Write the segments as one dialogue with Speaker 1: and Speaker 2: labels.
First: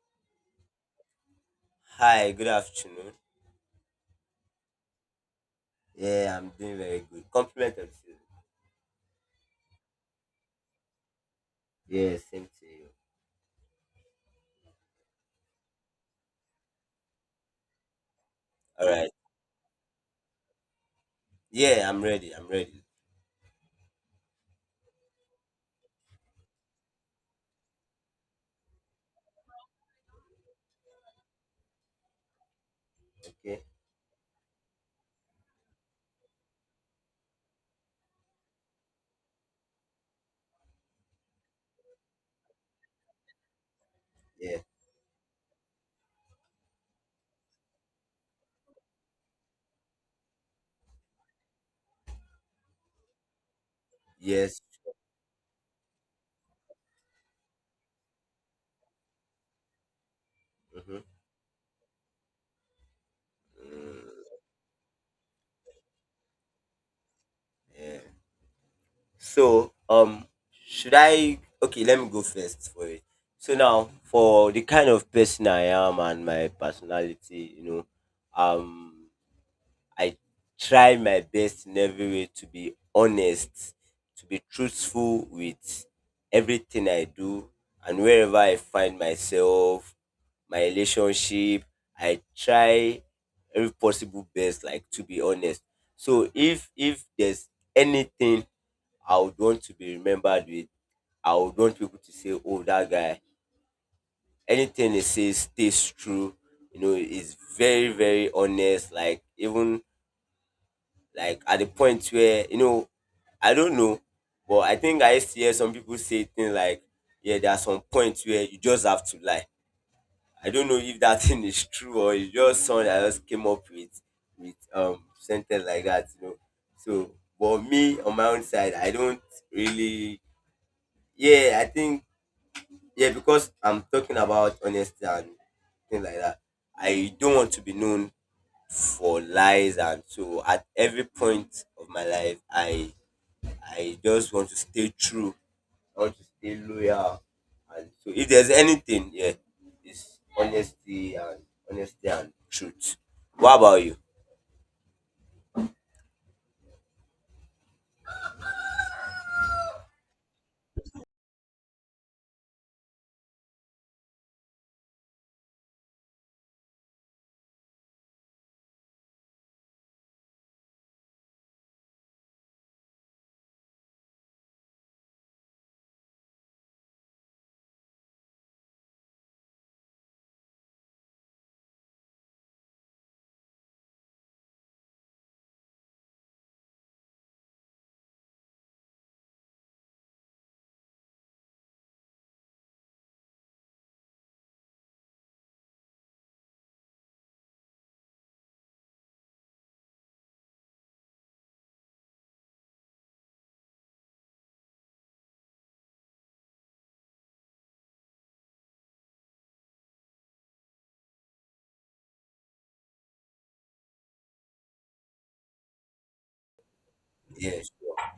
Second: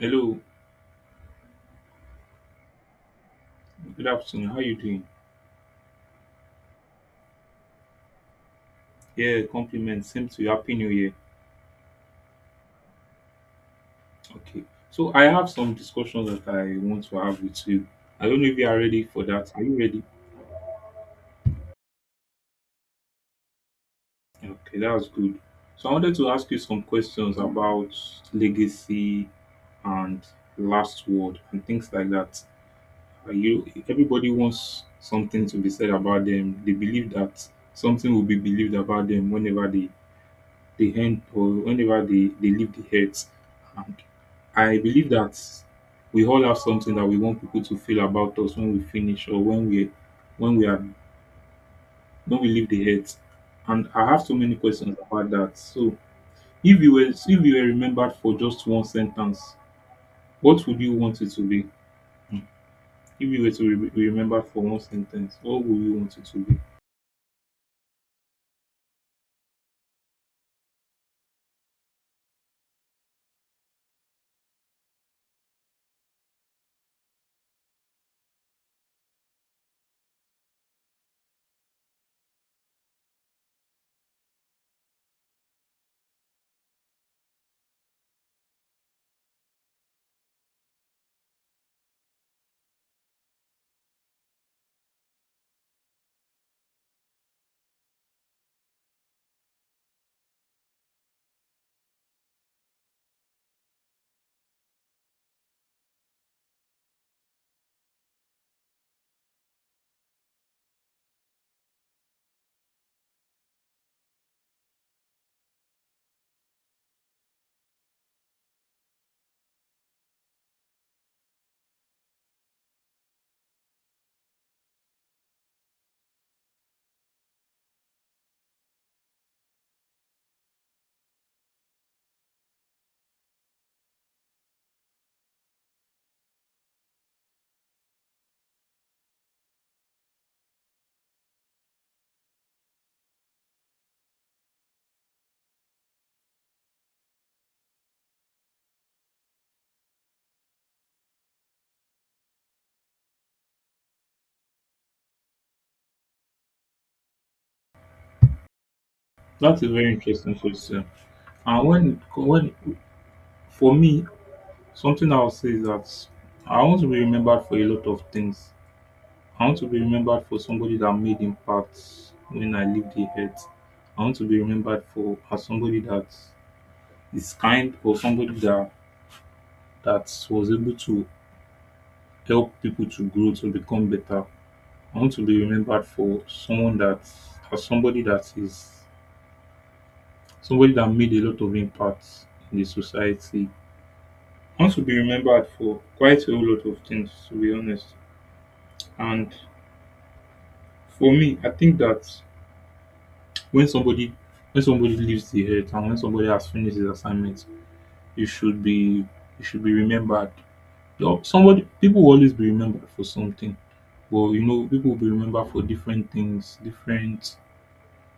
Speaker 1: Hello,
Speaker 2: Hi, good afternoon.
Speaker 1: good afternoon. How you doing?
Speaker 2: Yeah, I'm doing very good. Compliment of you.
Speaker 1: Yeah, compliments. Same to you. Happy New Year.
Speaker 2: Yeah, same to you.
Speaker 1: Okay. So I have some discussions that I want to have with you. I don't know if you are
Speaker 2: All
Speaker 1: ready
Speaker 2: right.
Speaker 1: for that. Are you ready?
Speaker 2: Yeah, I'm ready. I'm ready.
Speaker 1: Okay, that's good. So I wanted to ask you some questions about legacy and last word and things like that. Are
Speaker 2: Okay.
Speaker 1: you everybody wants something to be said about them. They believe that something will be believed about them whenever the end or whenever they leave the earth. And
Speaker 2: Yeah.
Speaker 1: I believe that we all have something that we want people to feel about us when we finish or when we are when we leave the earth. And I have so many
Speaker 2: Yes.
Speaker 1: questions about that. So if you were remembered for just one sentence, what would you
Speaker 2: Mm-hmm.
Speaker 1: want it to be? If you were to be
Speaker 2: Mm,
Speaker 1: remembered for one sentence, what would you want it to be?
Speaker 2: yeah. So, should I? Okay, let me go first for it. So now, for the kind of person I am and my personality, um, I try my best in every way to be honest, to be truthful with everything I do and wherever I find myself, my relationship, I try every possible best like to be honest. So if there's anything I would want to be remembered with, I would want people to say, oh, that guy, anything he says stays true. He's very, very honest. Like, even like at the point where I don't know, but I think I used to hear some people say things like, yeah, there are some points where you just have to lie. I don't know if that thing is true or it's just someone I just came up with sentence like that, you know so But me on my own side, I don't really, yeah, I think, yeah, because I'm talking about honesty and things like that. I don't want to be known for lies, and so at every point of my life I just want to stay true. I want to stay loyal. And so if there's anything, yeah, it's honesty and truth. What about you?
Speaker 1: That's a very interesting question. And when for me, something I'll say is that I want to be remembered for a lot of things. I want to be remembered for somebody that made impact when I leave the earth. I want to be remembered for as somebody that is kind or somebody that was able to help people to grow to become better. I want to be remembered for someone that as somebody that is somebody that made a lot of impact in the society. I want to be remembered for quite a whole lot of things to be honest. And for me, I think that when somebody when somebody leaves the earth and when somebody has finished his assignment, you should be you should be remembered. Though somebody people will always be remembered for something, but you know people will be remembered for different things, different
Speaker 2: Yeah, sure.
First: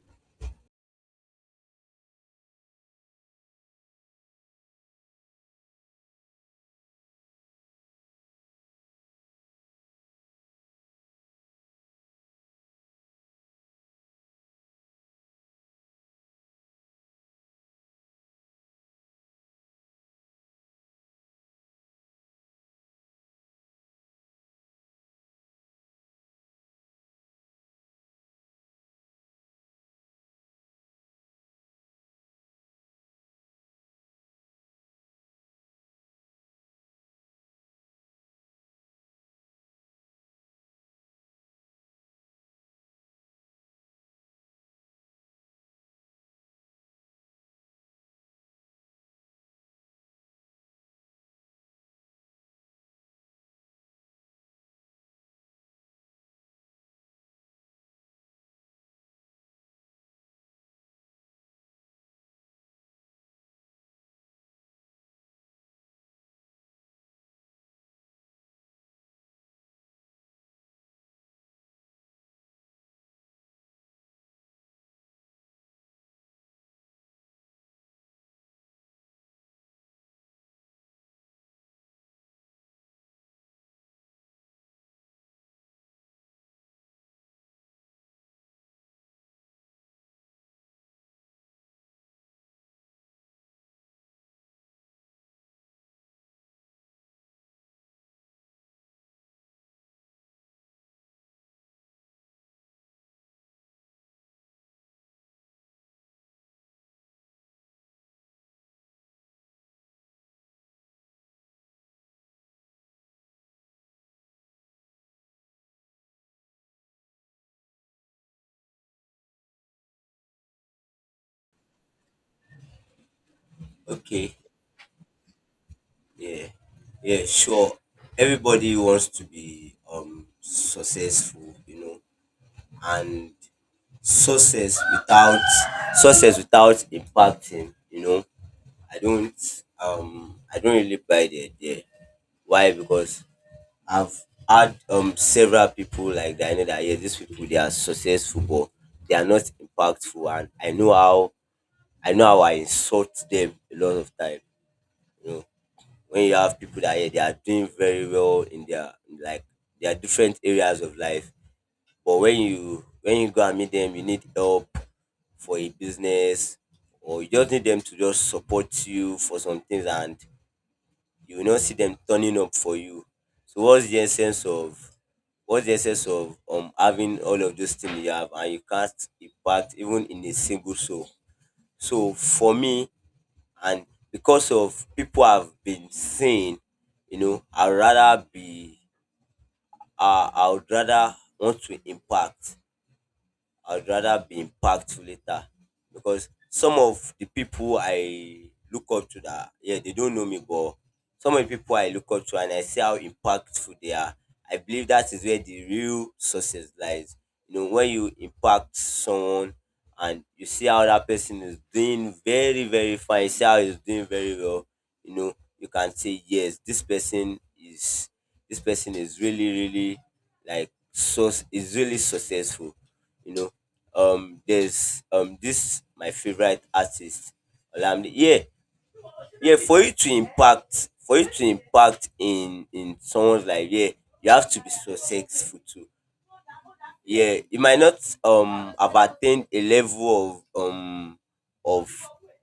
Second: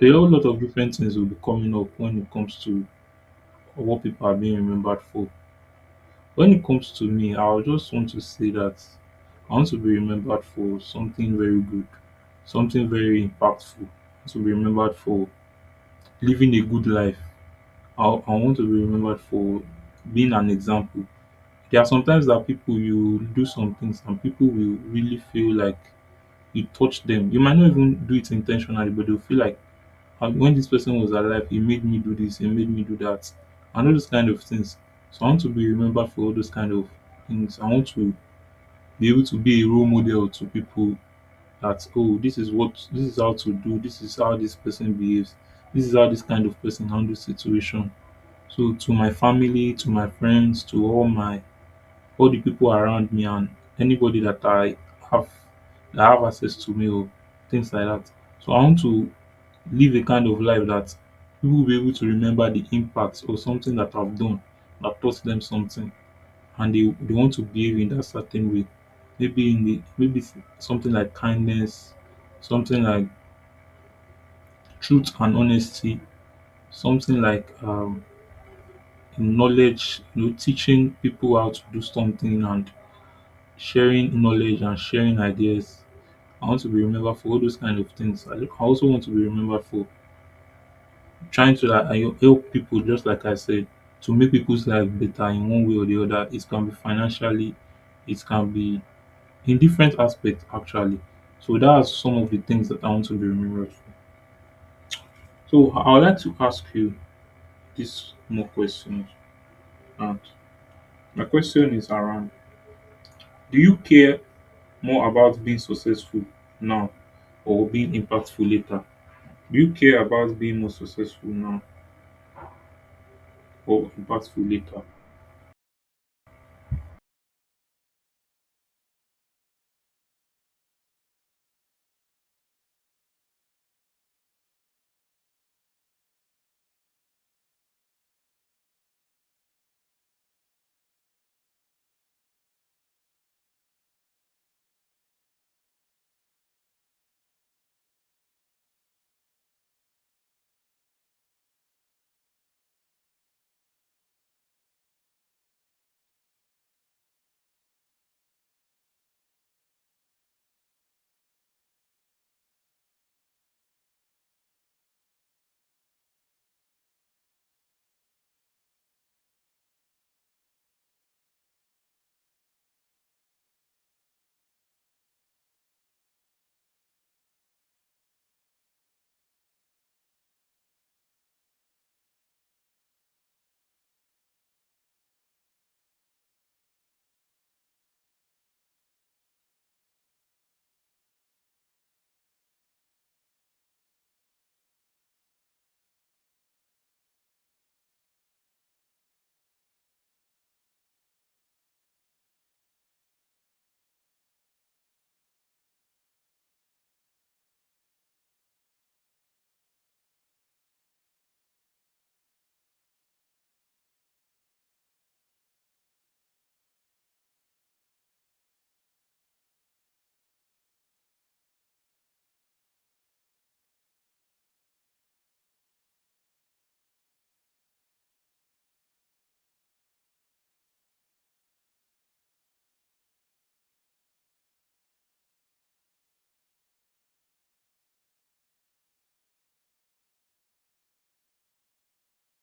Speaker 1: a whole lot of different things will be coming up when it comes to what people are being remembered for. When it comes to me, I just want to say that I want to be remembered for something very good, something very impactful. I want to be remembered for living a good life. I want to be remembered for being an example. There are sometimes that people you do some things and people will really feel like you touch them. You might not even do it intentionally, but they'll feel like, "Ah, when this person was alive, he made me do this, he made me do that," and all those kind of things. So I want to be remembered for all those kind of things. I want to be able to be a role model to people that, oh, this is how to do, this is how this person behaves, this is how this kind of person handles situation. So to my family, to my friends, to all the people around me and anybody that I have that have access to me or things like that. So I want to live a kind of life that people will be able to remember the impact or something that I've done that taught them something and they want to behave in that certain way. Maybe in the maybe s- Something like kindness, something like truth and honesty, something like knowledge, you know, teaching people how to do something and sharing knowledge and sharing ideas. I want to be remembered for all those kind of things. I also want to be remembered for trying to, like, you know, help people, just like I said, to make people's life better in one way or the other. It can be financially, it can be in different aspects actually. So that's some of the things that I want to be remembered for. So I would like to ask you this more questions. And my question is around: do you care more about being successful now or being impactful later? Do you care about being more successful now or
Speaker 2: Okay.
Speaker 1: impactful later?
Speaker 2: Yeah. Yeah, sure. Everybody wants to be successful, and success without success without impacting. I don't really buy the idea. Why? Because I've had several people like that. I know that, yeah, these people they are successful, but they are not impactful, and I know how I insult them a lot of time. You know, when you have people that, yeah, they are doing very well in like their different areas of life, but when you go and meet them, you need help for a business, or you just need them to just support you for some things, and you will not see them turning up for you. So what's the essence of what's the essence of having all of those things you have and you can't impact even in a single soul? So for me, and because of people have been saying, I'd rather be I would rather want to impact I'd rather be impactful later, because some of the people I look up to that, yeah, they don't know me, but some of the people I look up to, and I see how impactful they are. I believe that is where the real success lies. When you impact someone and you see how that person is doing very, very fine, you see how he's doing very well, you can say, yes, this person is really, really like, so is really successful you know there's This my favorite artist, Olamide. Yeah, yeah. For you to impact in someone's life, yeah, you have to be successful too. Yeah, you might not have attained a level of of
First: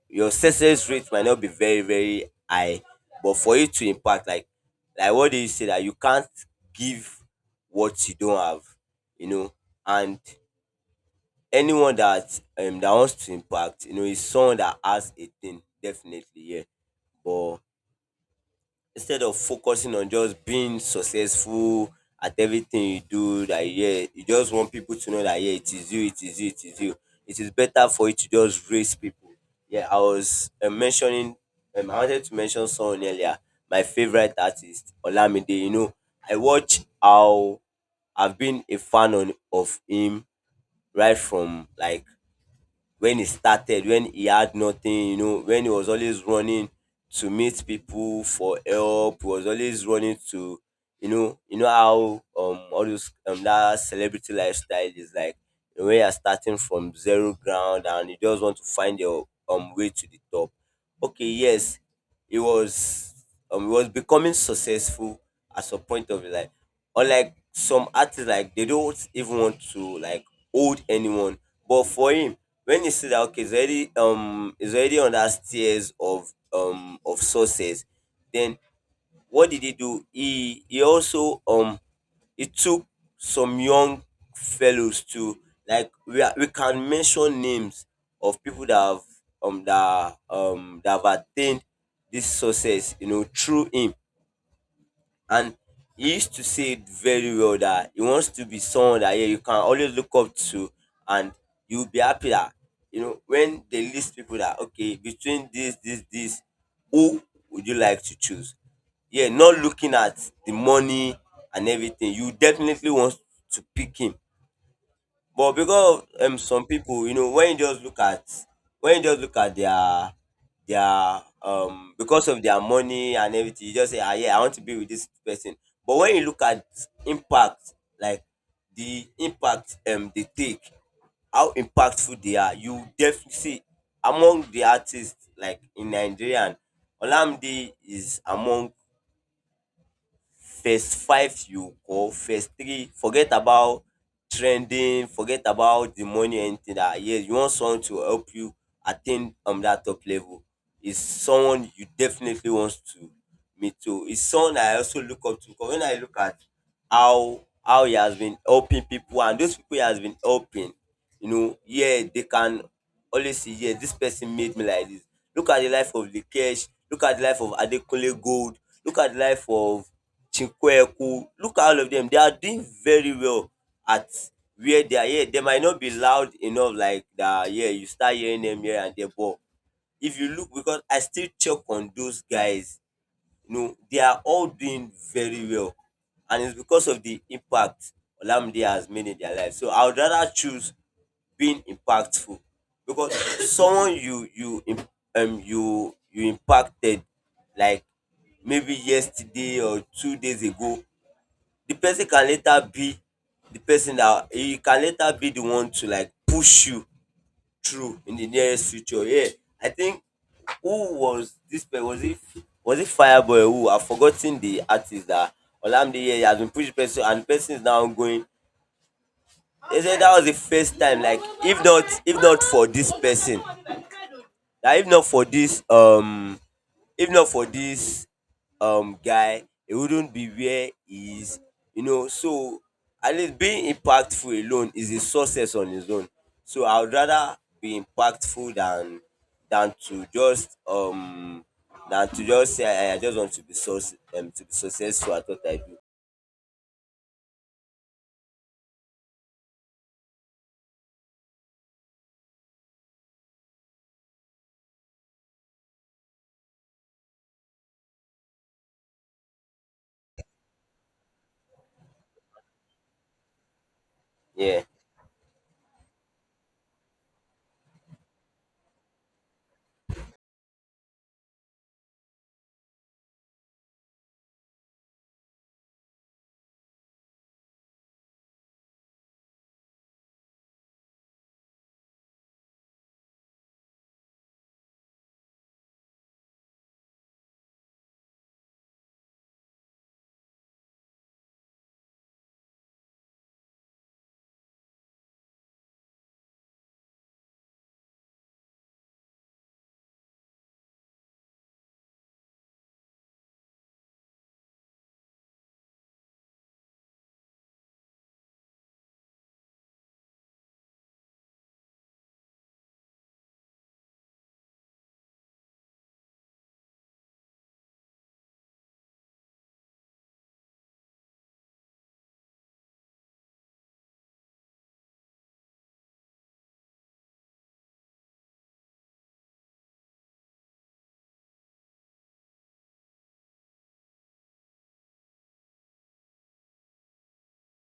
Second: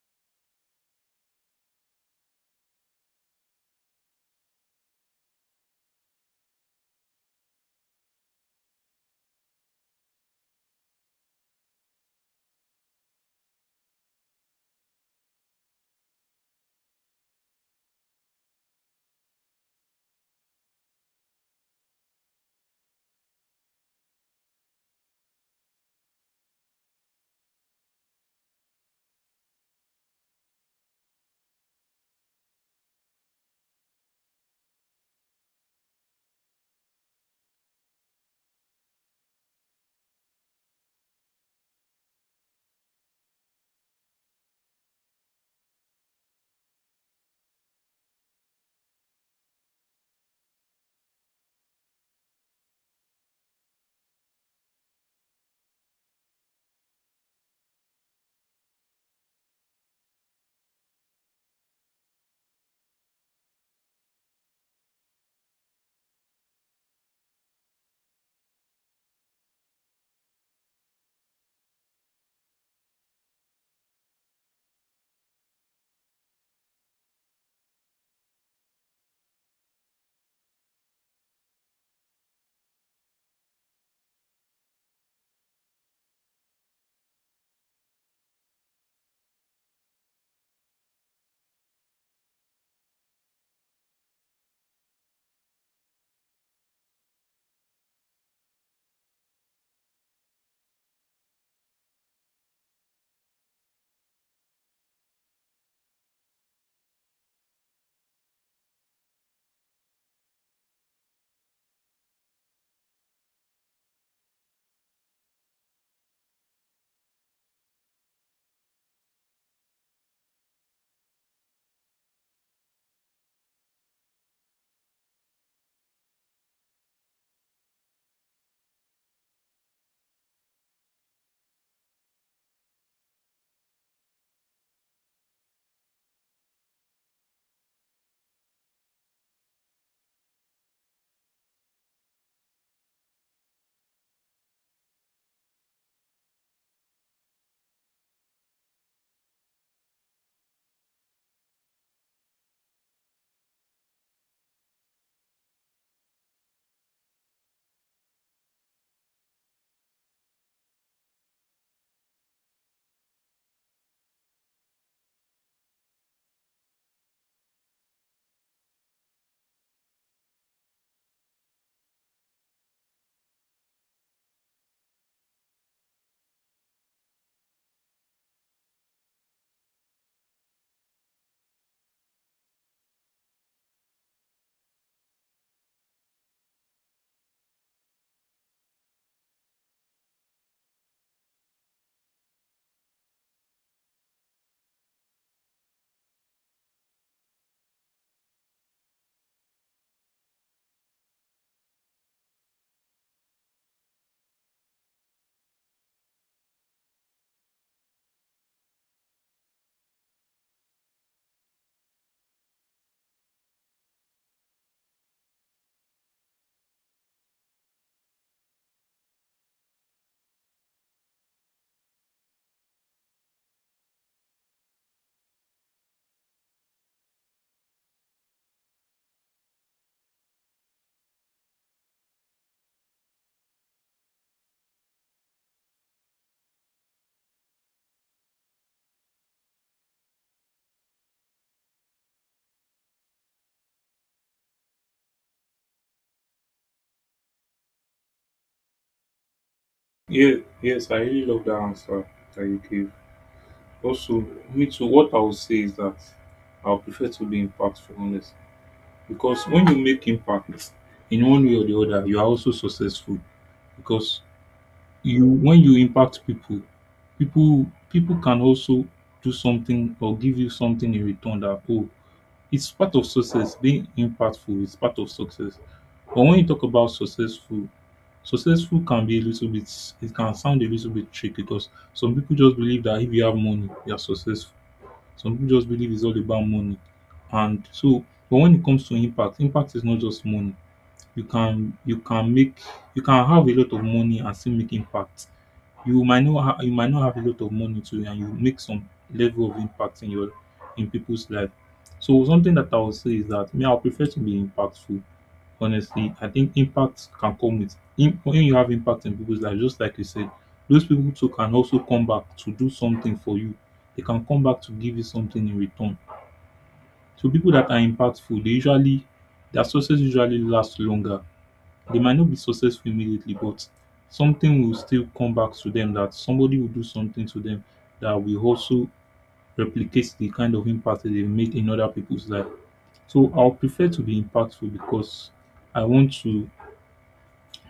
Speaker 2: your success rate might not be very, very high, but for you to impact, like what do you say, that you can't give what you don't have, you know, and anyone that wants to impact, is someone that has a thing, definitely, yeah. But instead of focusing on just being successful at everything you do, that, yeah, you just want people to know that, yeah, it is you, it is you, it is you. It is better for you to just raise people. Yeah, I wanted to mention someone earlier, my favorite artist, Olamide. I watch how I've been a fan of him right from like when he started, when he had nothing, when he was always running to meet people for help. He was always running to, how all those that celebrity lifestyle is like, when you're starting from zero ground and you just want to find your way to the top. Okay, yes, he was he was becoming successful at some point of his life, unlike some artists, like they don't even want to like hold anyone. But for him, when he see that, okay, he's already on that stairs of of success, then what did he do? He also he took some young fellows to, like, we can mention names of people that have attained this success, through him. And he used to say it very well, that he wants to be someone that, yeah, you can always look up to, and you'll be happy that, when they list people, that okay, between this, this, this, who would you like to choose? Yeah, not looking at the money and everything. You definitely want to pick him. But because of some people, when you just look at their because of their money and everything, you just say, ah, yeah, I want to be with this person. But when you look at impact, like the impact they take, how impactful they are, you definitely see among the artists, like in Nigerian, Olamide is among first five, you, or first three. Forget about trending, forget about the money, anything, that, yes, you want someone to help you attain that top level is someone you definitely want to meet. So it's someone I also look up to, because when I look at how he has been helping people, and those people he has been helping, yeah, they can always see, yeah, this person made me like this. Look at the life of Likesh, look at the life of Adekunle Gold, look at the life of Chinqueku. Look at all of them, they are doing very well at where they are. Yeah, they might not be loud enough like that, yeah, you start hearing them here and there, but if you look, because I still check on those guys, they are all doing very well. And it's because of the impact Olamide has made in their life. So I would rather choose being impactful, because someone you you im- you you impacted like maybe yesterday or 2 days ago, the person can later be the person that he can later be the one to like push you true, in the nearest future. Yeah, I think, who was this? Was it Fireboy? Who, I've forgotten the artist that Olamide, yeah, he has been pushed person and the person is now going. They said that was the first time. Like, if not for this person, that if not for this if not for this guy, he wouldn't be where he is. So, at least being impactful alone is a success on its own. So I would rather be impactful than to just say, I just want to be success to be successful at what I do.
Speaker 1: Yeah, yes, I really love that answer that you gave. Also, me too, what I would say is that I would prefer to be impactful, honest. Because when you make impact in one way or the other, you are also successful. Because
Speaker 2: Yeah.
Speaker 1: you when you impact people, people can also do something or give you something in return. That, oh, it's part of success. Being impactful is part of success. But when you talk about successful, successful can be a little bit, it can sound a little bit tricky because some people just believe that if you have money, you are successful. Some people just believe it's all about money. And so, but when it comes to impact, impact is not just money. You can you can make you can have a lot of money and still make impact. You might not have a lot of money too and you make some level of impact in your in people's life. So something that I would say is that me, I would prefer to be impactful, honestly. I think impact can come with when you have impact in people's life, just like you said, those people too can also come back to do something for you. They can come back to give you something in return. So people that are impactful, they usually, their success usually lasts longer. They might not be successful immediately, but something will still come back to them, that somebody will do something to them that will also replicate the kind of impact that they've made in other people's life. So I'll prefer to be impactful because I want to,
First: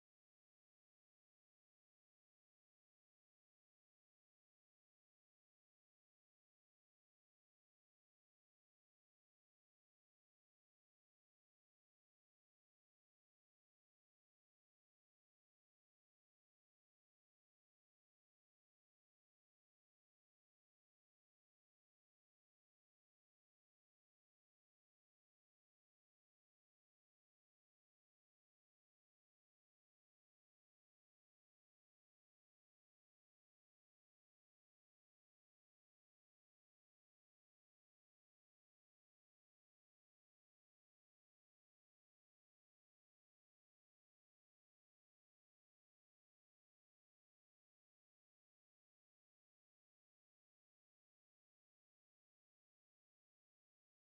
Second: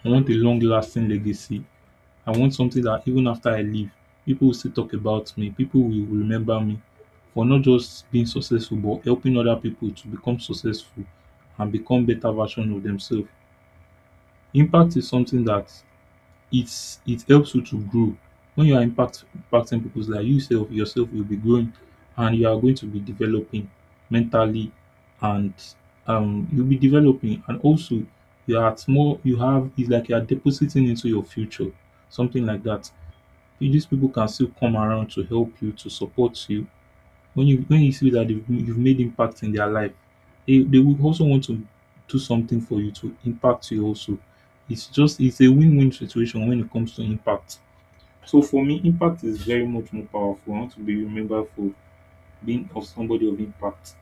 Speaker 1: I want a long lasting legacy. I want something that even after I leave, people will still talk about me, people will remember me for not just being successful but helping other people to become successful and become better version of themselves. Impact is something that, it's, it helps you to grow. When you are impact, impacting people's life, you yourself will be growing and you are going to be developing mentally and you'll be developing and also you are at more you have, it's like you are depositing into your future, something like that. These people can still come around to help you, to support you, when you see that they've you've made impact in their life, they would also want to do something for you to impact you also. It's just, it's a win-win situation when it comes to impact. So for me, impact is very much more powerful. I want to be remembered for being of somebody of impact.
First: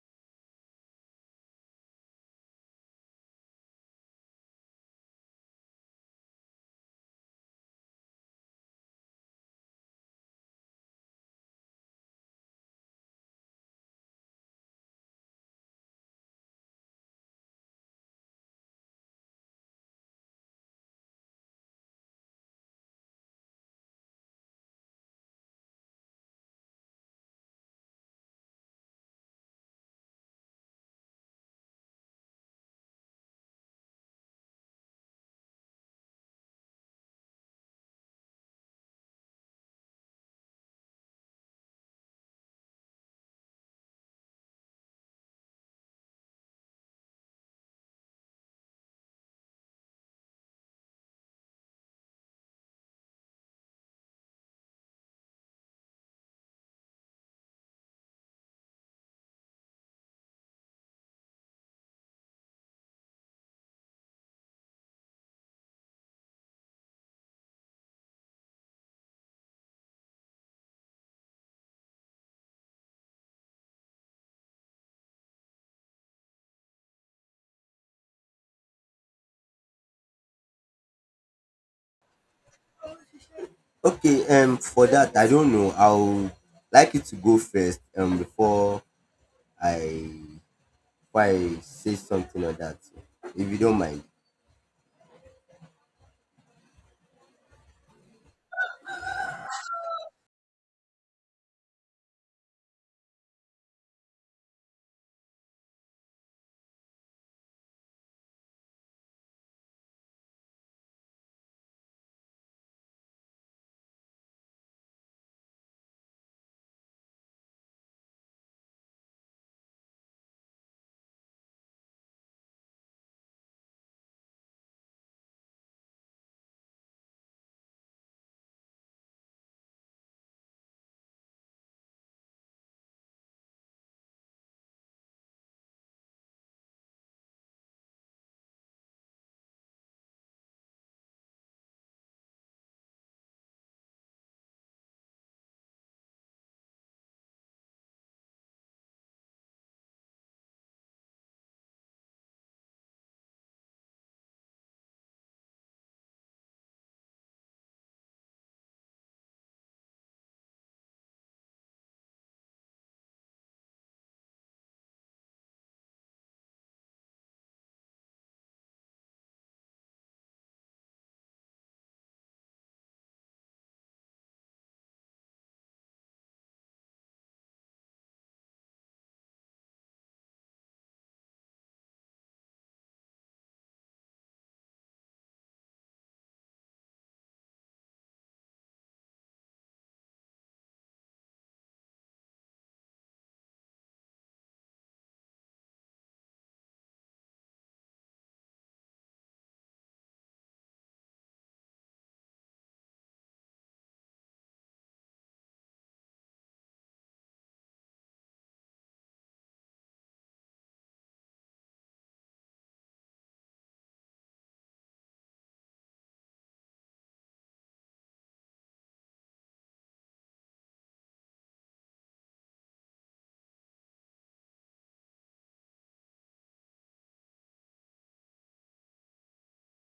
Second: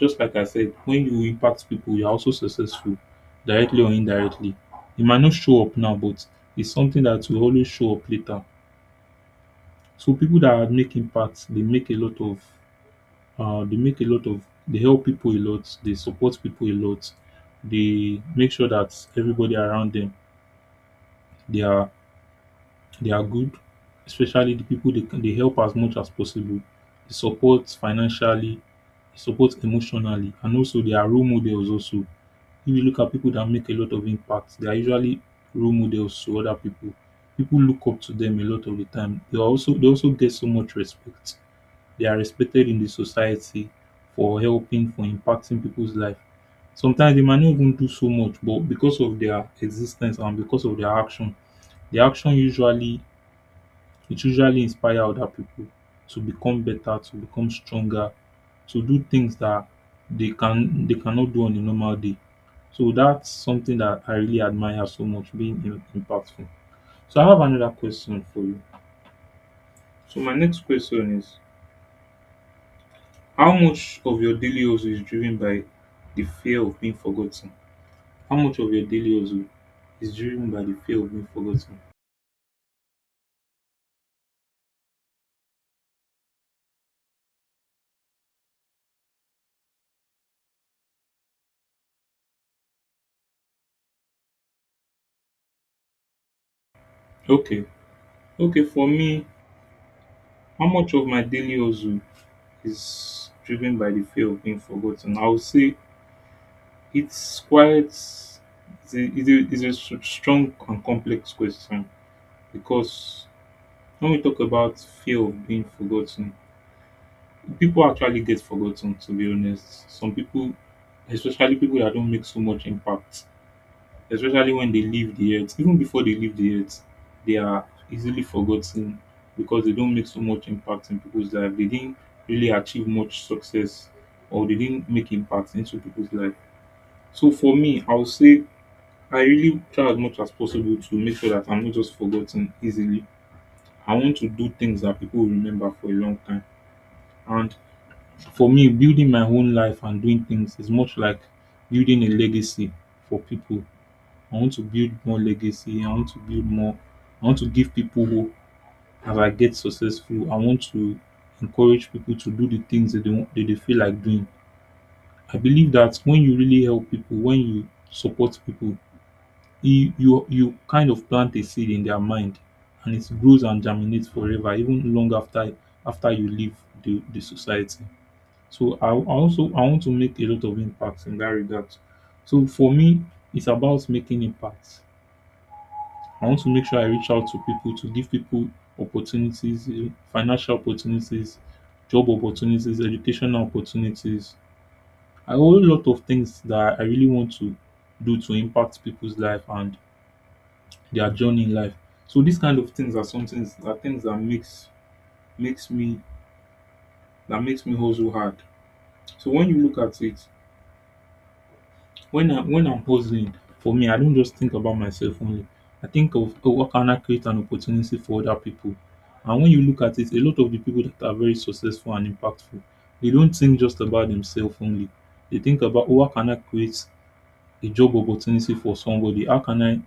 Speaker 1: Just like I said, when you impact people, you're also successful, directly or indirectly. It might not show up now, but it's something that will always show up later. So people that make impact, they make a lot of, uh, they make a lot of, they help people a lot. They support people a lot. They make sure that everybody around them, they are they are good, especially the people they help as much as possible. They support financially, they support emotionally, and also they are role models. Also, if you look at people that make a lot of impact, they are usually role models to other people. People look up to them a lot of the time. They also get so much respect. They are respected in the society for helping, for impacting people's life. Sometimes they might not even do so much, but because of their existence and because of their action, the action usually, it usually inspire other people to become better, to become stronger, to do things that they cannot do on a normal day. So that's something that I really admire so much, being impactful. So I have another question for you. So my next question is: how much of your daily hustle is driven by the fear of being forgotten? How much of your daily hustle is driven by the fear of being forgotten?
Speaker 2: Okay, for that, I don't know. I'll like you to go first, before I, I say something or that, if you don't mind.
Speaker 1: Okay, okay, for me, how much of my daily hustle is driven by the fear of being forgotten? I would say it's quite, it's a, it's a, it's a s- strong and complex question because when we talk about fear of being forgotten, people actually get forgotten, to be honest. Some people, especially people that don't make so much impact, especially when they leave the earth. Even before they leave the earth, they are easily forgotten because they don't make so much impact in people's life. They didn't really achieve much success or they didn't make impact into people's life. So for me, I would say I really try as much as possible to make sure that I'm not just forgotten easily. I want to do things that people will remember for a long time. And for me, building my own life and doing things is much like building a legacy for people. I want to build more legacy. I want to build more. I want to give people hope as I get successful. I want to encourage people to do the things that they, want, that they feel like doing. I believe that when you really help people, when you support people, you kind of plant a seed in their mind, and it grows and germinates forever, even long after you leave the society. So I want to make a lot of impacts in that regard. So for me, it's about making impacts. I want to make sure I reach out to people to give people opportunities, financial opportunities, job opportunities, educational opportunities. A whole lot of things that I really want to do to impact people's life and their journey in life. So these kind of things are things that makes me makes me hustle hard. So when you look at it, when I'm hustling, for me, I don't just think about myself only. I think of, oh, how can I create an opportunity for other people? And when you look at it, a lot of the people that are very successful and impactful, they don't think just about themselves only. They think about, oh, how can I create a job opportunity for somebody? How can I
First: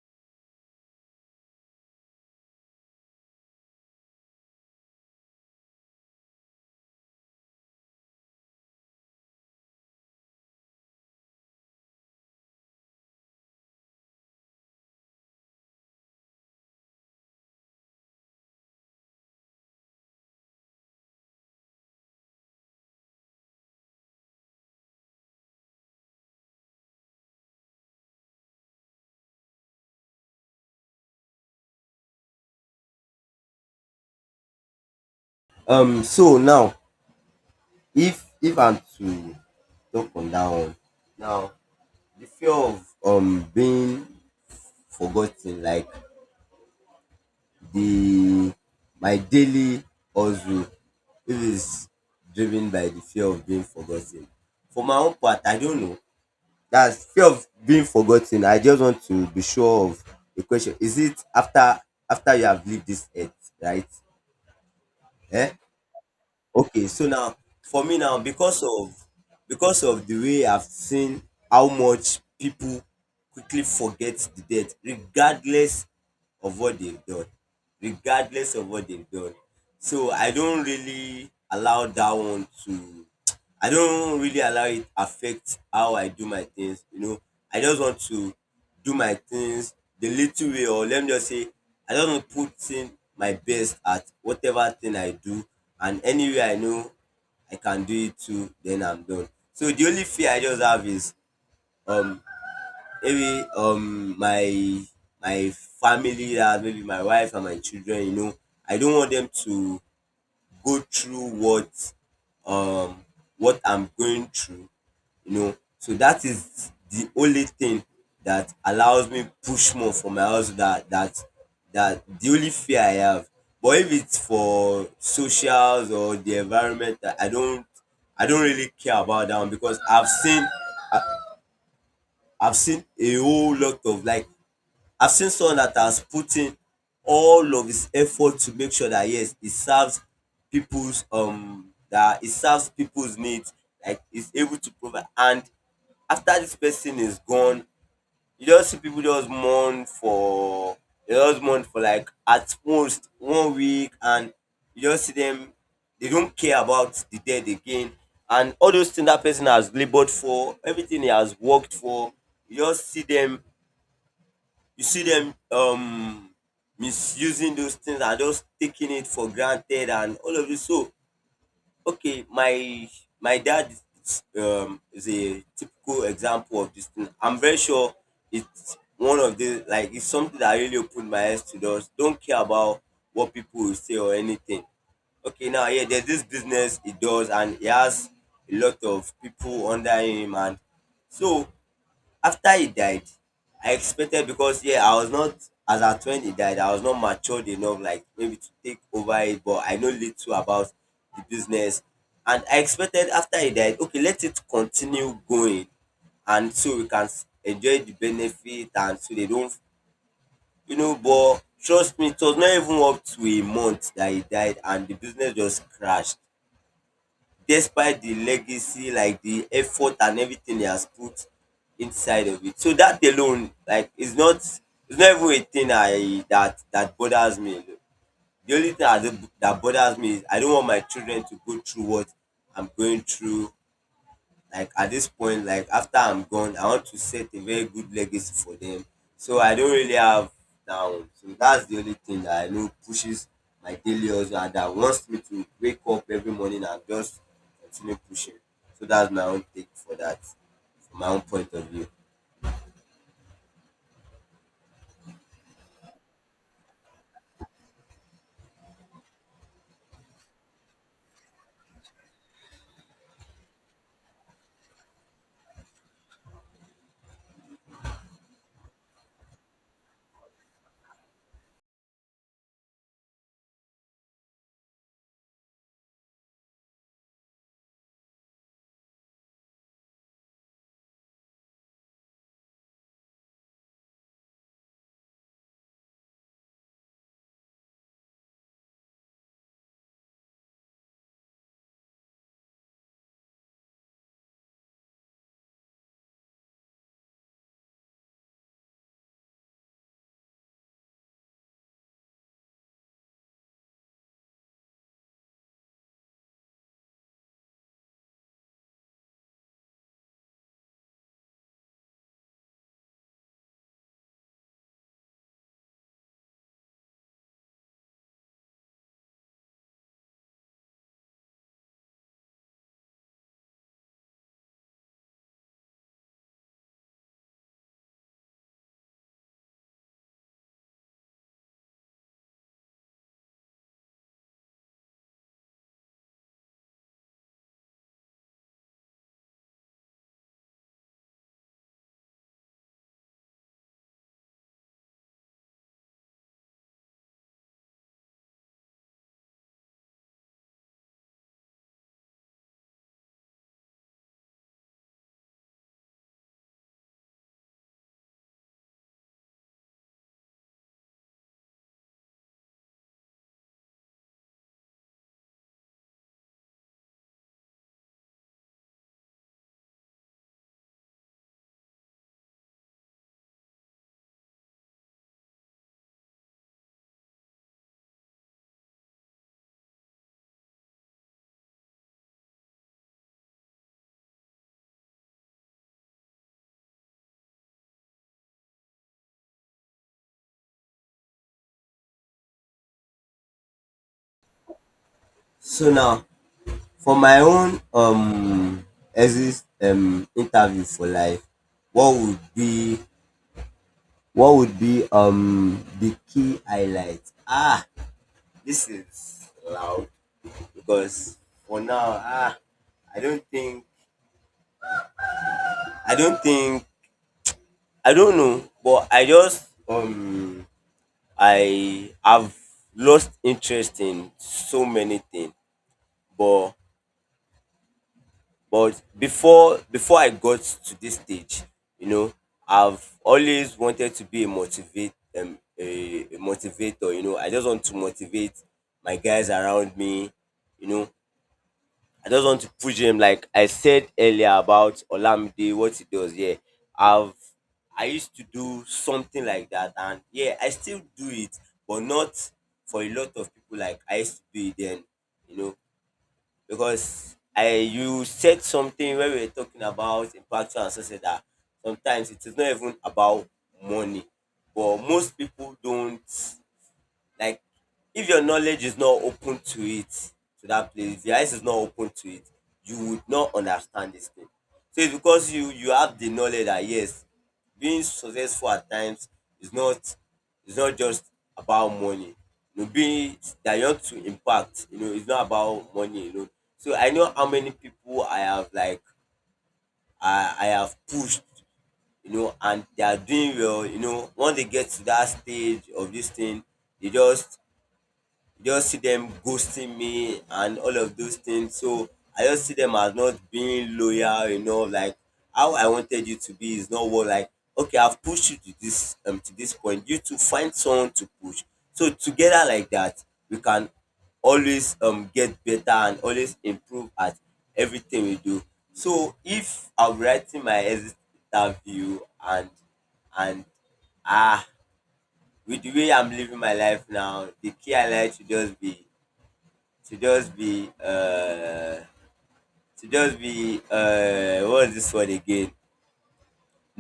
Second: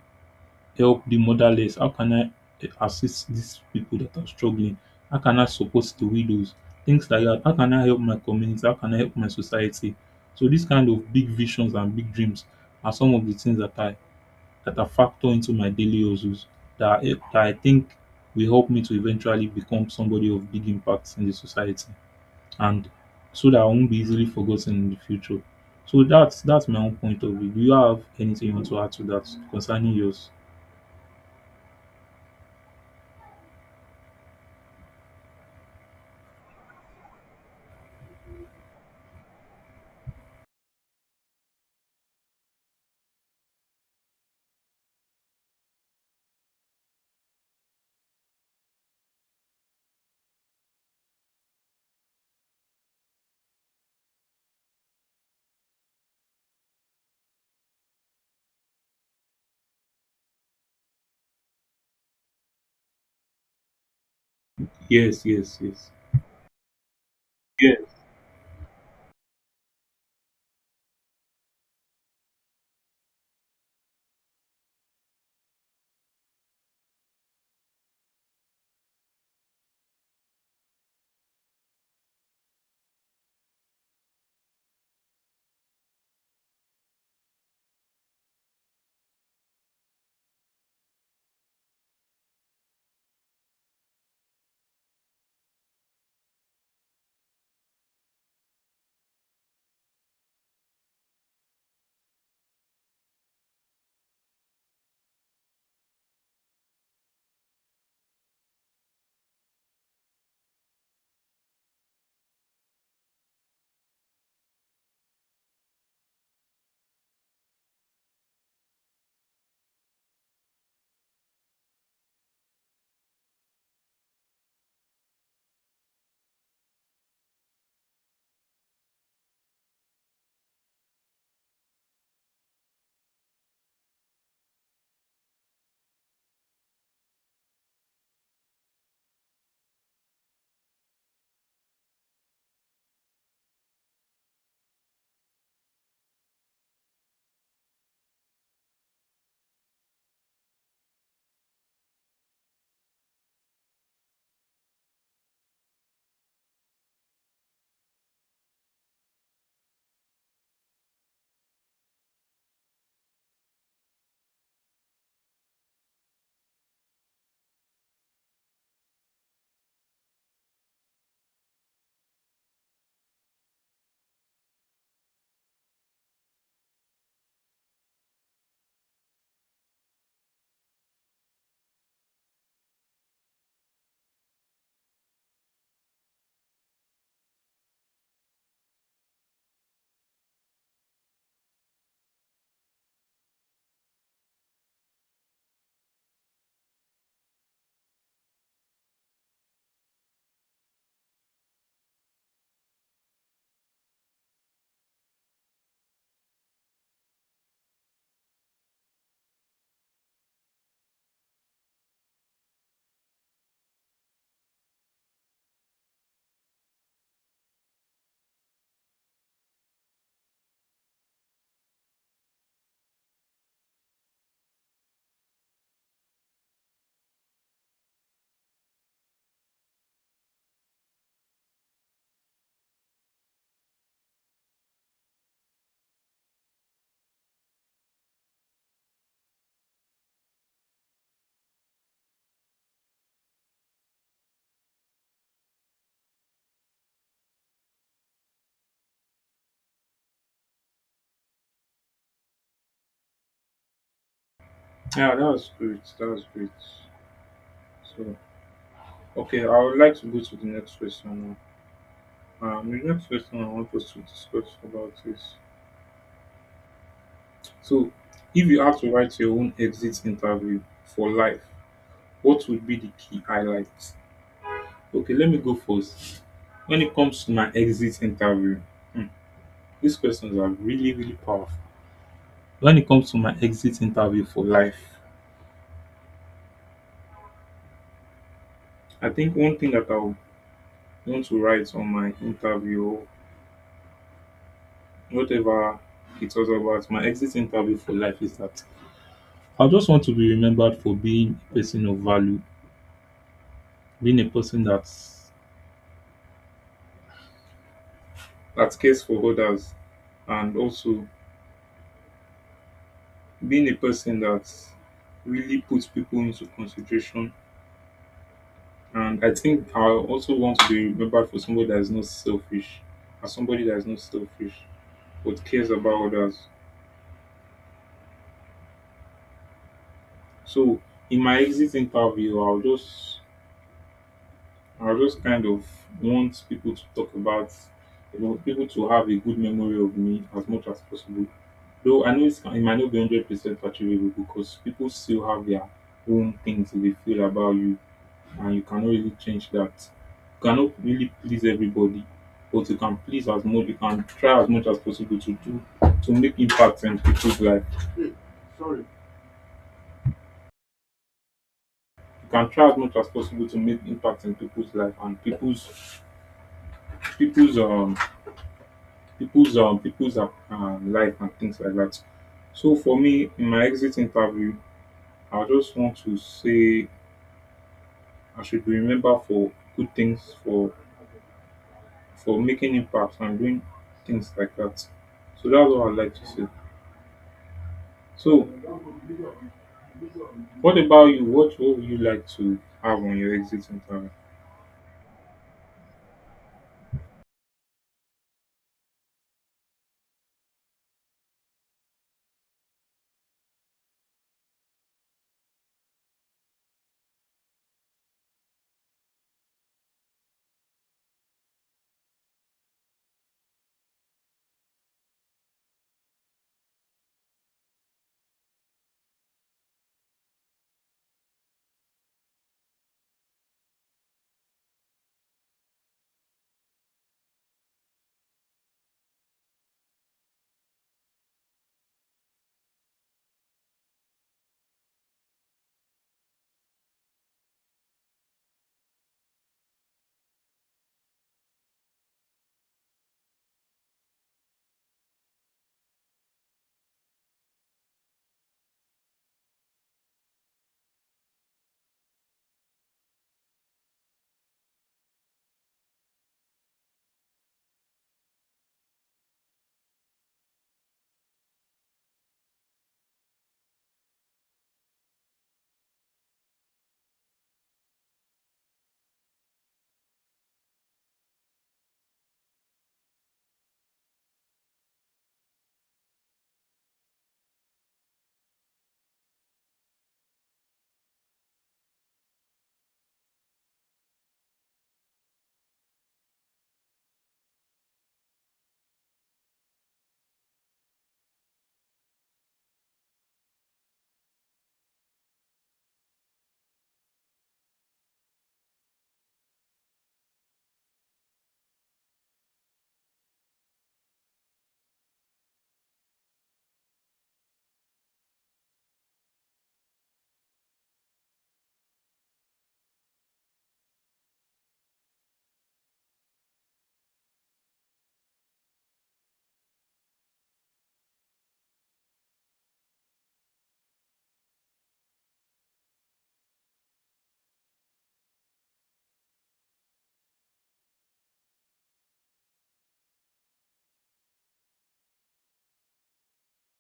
Speaker 1: help the motherless? How can I assist these people that are struggling? How can I support the widows? Things like that. How can I help my community? How can I help my society? So these kind of big visions and big dreams are some of the things that I factor into my daily hustles that I think will help me to eventually become somebody of big impact in the society, and so that I won't be easily forgotten in the future. So that's my own point of view. Do you have anything you want to add to that concerning yours?
Speaker 2: So now, if I'm to talk on dat one now, de fear of being forgot ten, like de my daily hustle, if is driven by de fear of being forgot ten, for my own part I don't know. Dats fear of being forgot ten, I just want to be sure of de question, is it after you have leave dis earth, right?
Speaker 1: Yes,
Speaker 2: um
Speaker 1: yes, yes.
Speaker 2: okay, so now
Speaker 1: Yes.
Speaker 2: for me now, because of the way I've seen how much people quickly forget the death, regardless of what they've done, regardless of what they've done. So I don't really allow that one to, I don't really allow it affect how I do my things. I just want to do my things the little way, or let me just say, I just want to put in my best at whatever thing I do, and anywhere I know I can do it too, then I'm done. So the only fear I just have is um maybe my family, that maybe my wife and my children. You know, I don't want them to go through um what I'm going through, you know. So that is the only thing that allows me push more for my hustle. That that the only fear I have. But if it's for socials or the environment, I don't, I don't really care about that one, because I've seen, I've seen a whole lot of, like, I've seen someone that has put in all of his effort to make sure that, yes, he serves people's, that he serves people's needs, like he's able to provide. And after this person is gone, you just see people just mourn for, they just mourn for like at most 1 week, and you just see them, they don't care about the dead again. And all those things that person has labored for, everything he has worked for, you just see them, you see them misusing those things and just taking it for granted and all of this. So, okay, my dad is a typical example of this thing. I'm very sure it's one of the, like, it's something that really opened my eyes to those. Don't care about what people will say or anything. Okay, now, yeah, there's this business he does, and he has a lot of people under him, and so after he died, I expected, because, yeah, I was not, as at when he died, I was not matured enough, like maybe to take over it, but I know little about the business. And I expected, after he died, okay, let it continue going and so we can s- enjoy the benefit and so they don't, you know. But trust me, it was not even up to a month that he died and the business just crashed, despite the legacy, like the effort and everything he has put inside of it. So that alone, like, is not, it's not even a thing I that bothers me. The only thing I do, that bothers me is I don't want my children to go through what I'm going through, like at this point, like after I'm gone, I want to set a very good legacy for them. So I don't really have that one. So that's the only thing that I know pushes my daily hustle and that wants me to wake up every morning and just continue pushing. So that's my own take for that, from my own point of view.
Speaker 1: Yeah, that was great. That was great. So, okay, I would like to go to the next question now. The next question I want us to discuss about is, so, if you had to write your own exit interview for life, what would be the key highlights? Okay, let me go first. When it comes to my exit interview, hmm, these questions are really, really powerful. When it comes to my exit interview for life, I think one thing that I would want to write on my interview, whatever it was about, my exit interview for life, is that I just want to be remembered for being a person of value, being a person that cares for others, and also being a person that really puts people into consideration. And I think I also want to be remembered for somebody that is not selfish, as somebody that is not selfish but cares about others. So in my exit interview, I just kind of want people to talk about, you know, people to have a good memory of me as much as possible. Though I know it's, it might not be 100% achievable because people still have their own things they feel about you, and you cannot really change that. You cannot really please everybody, but you can please as much. You can try as much as possible to do to make impact in people's life. You can try as much as possible to make impact in people's life and people's um people's life and things like that. So for me, in my exit interview, I just want to say I should be remembered for good things, for making impacts and doing things like that. So that's what I'd like to say. So what about you? What would you like to have on your exit interview?
Speaker 2: So now, for my own exit interview for life, what would be what would be the key highlight. Ah, this is loud. Because for now, ah, i don't think I don't think, I don't know, but I just, I have lost interest in so many things. But, but before I got to this stage, you know, I've always wanted to be a a motivator, you know. I just want to motivate my guys around me, you know. I just want to push him, like I said earlier about Olamide, what he does. Yeah, I've I used to do something like that, and yeah, I still do it, but not for a lot of people like I used to do it then, you know. Because I, you said something when we were talking about impactual and success, that sometimes it is not even about money, but most people don't, like, if your knowledge is not open to it, to that place, your eyes is not open to it, you would not understand this thing. So it's because you have the knowledge that, yes, being successful at times is not, is not just about money. You know, being that you want to impact, you know, it's not about money, you know. So I know how many people I have, like I have pushed, you know, and they are doing well, you know. Once they get to that stage of this thing, they just see them ghosting me and all of those things. So I just see them as not being loyal. You know, like, how I wanted you to be is not what, like, okay, I've pushed you to this point. You to find someone to push. So together like that, we can always get better and always improve at everything we do. So if I'm writing my exit interview, and and ah with the way I'm living my life now, the key highlight should just be to just be to just be what is this word again?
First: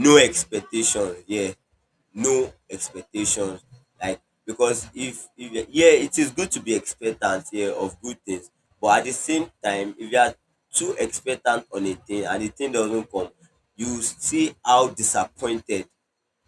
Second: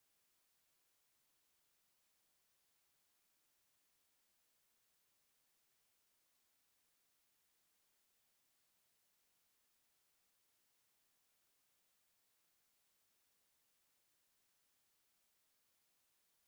Speaker 2: No expectations. Yeah, no expectations. Like, because if yeah, it is good to be expectant, yeah, of good things, but at the same time, if you are too expectant on a thing and the thing doesn't come, you see how disappointed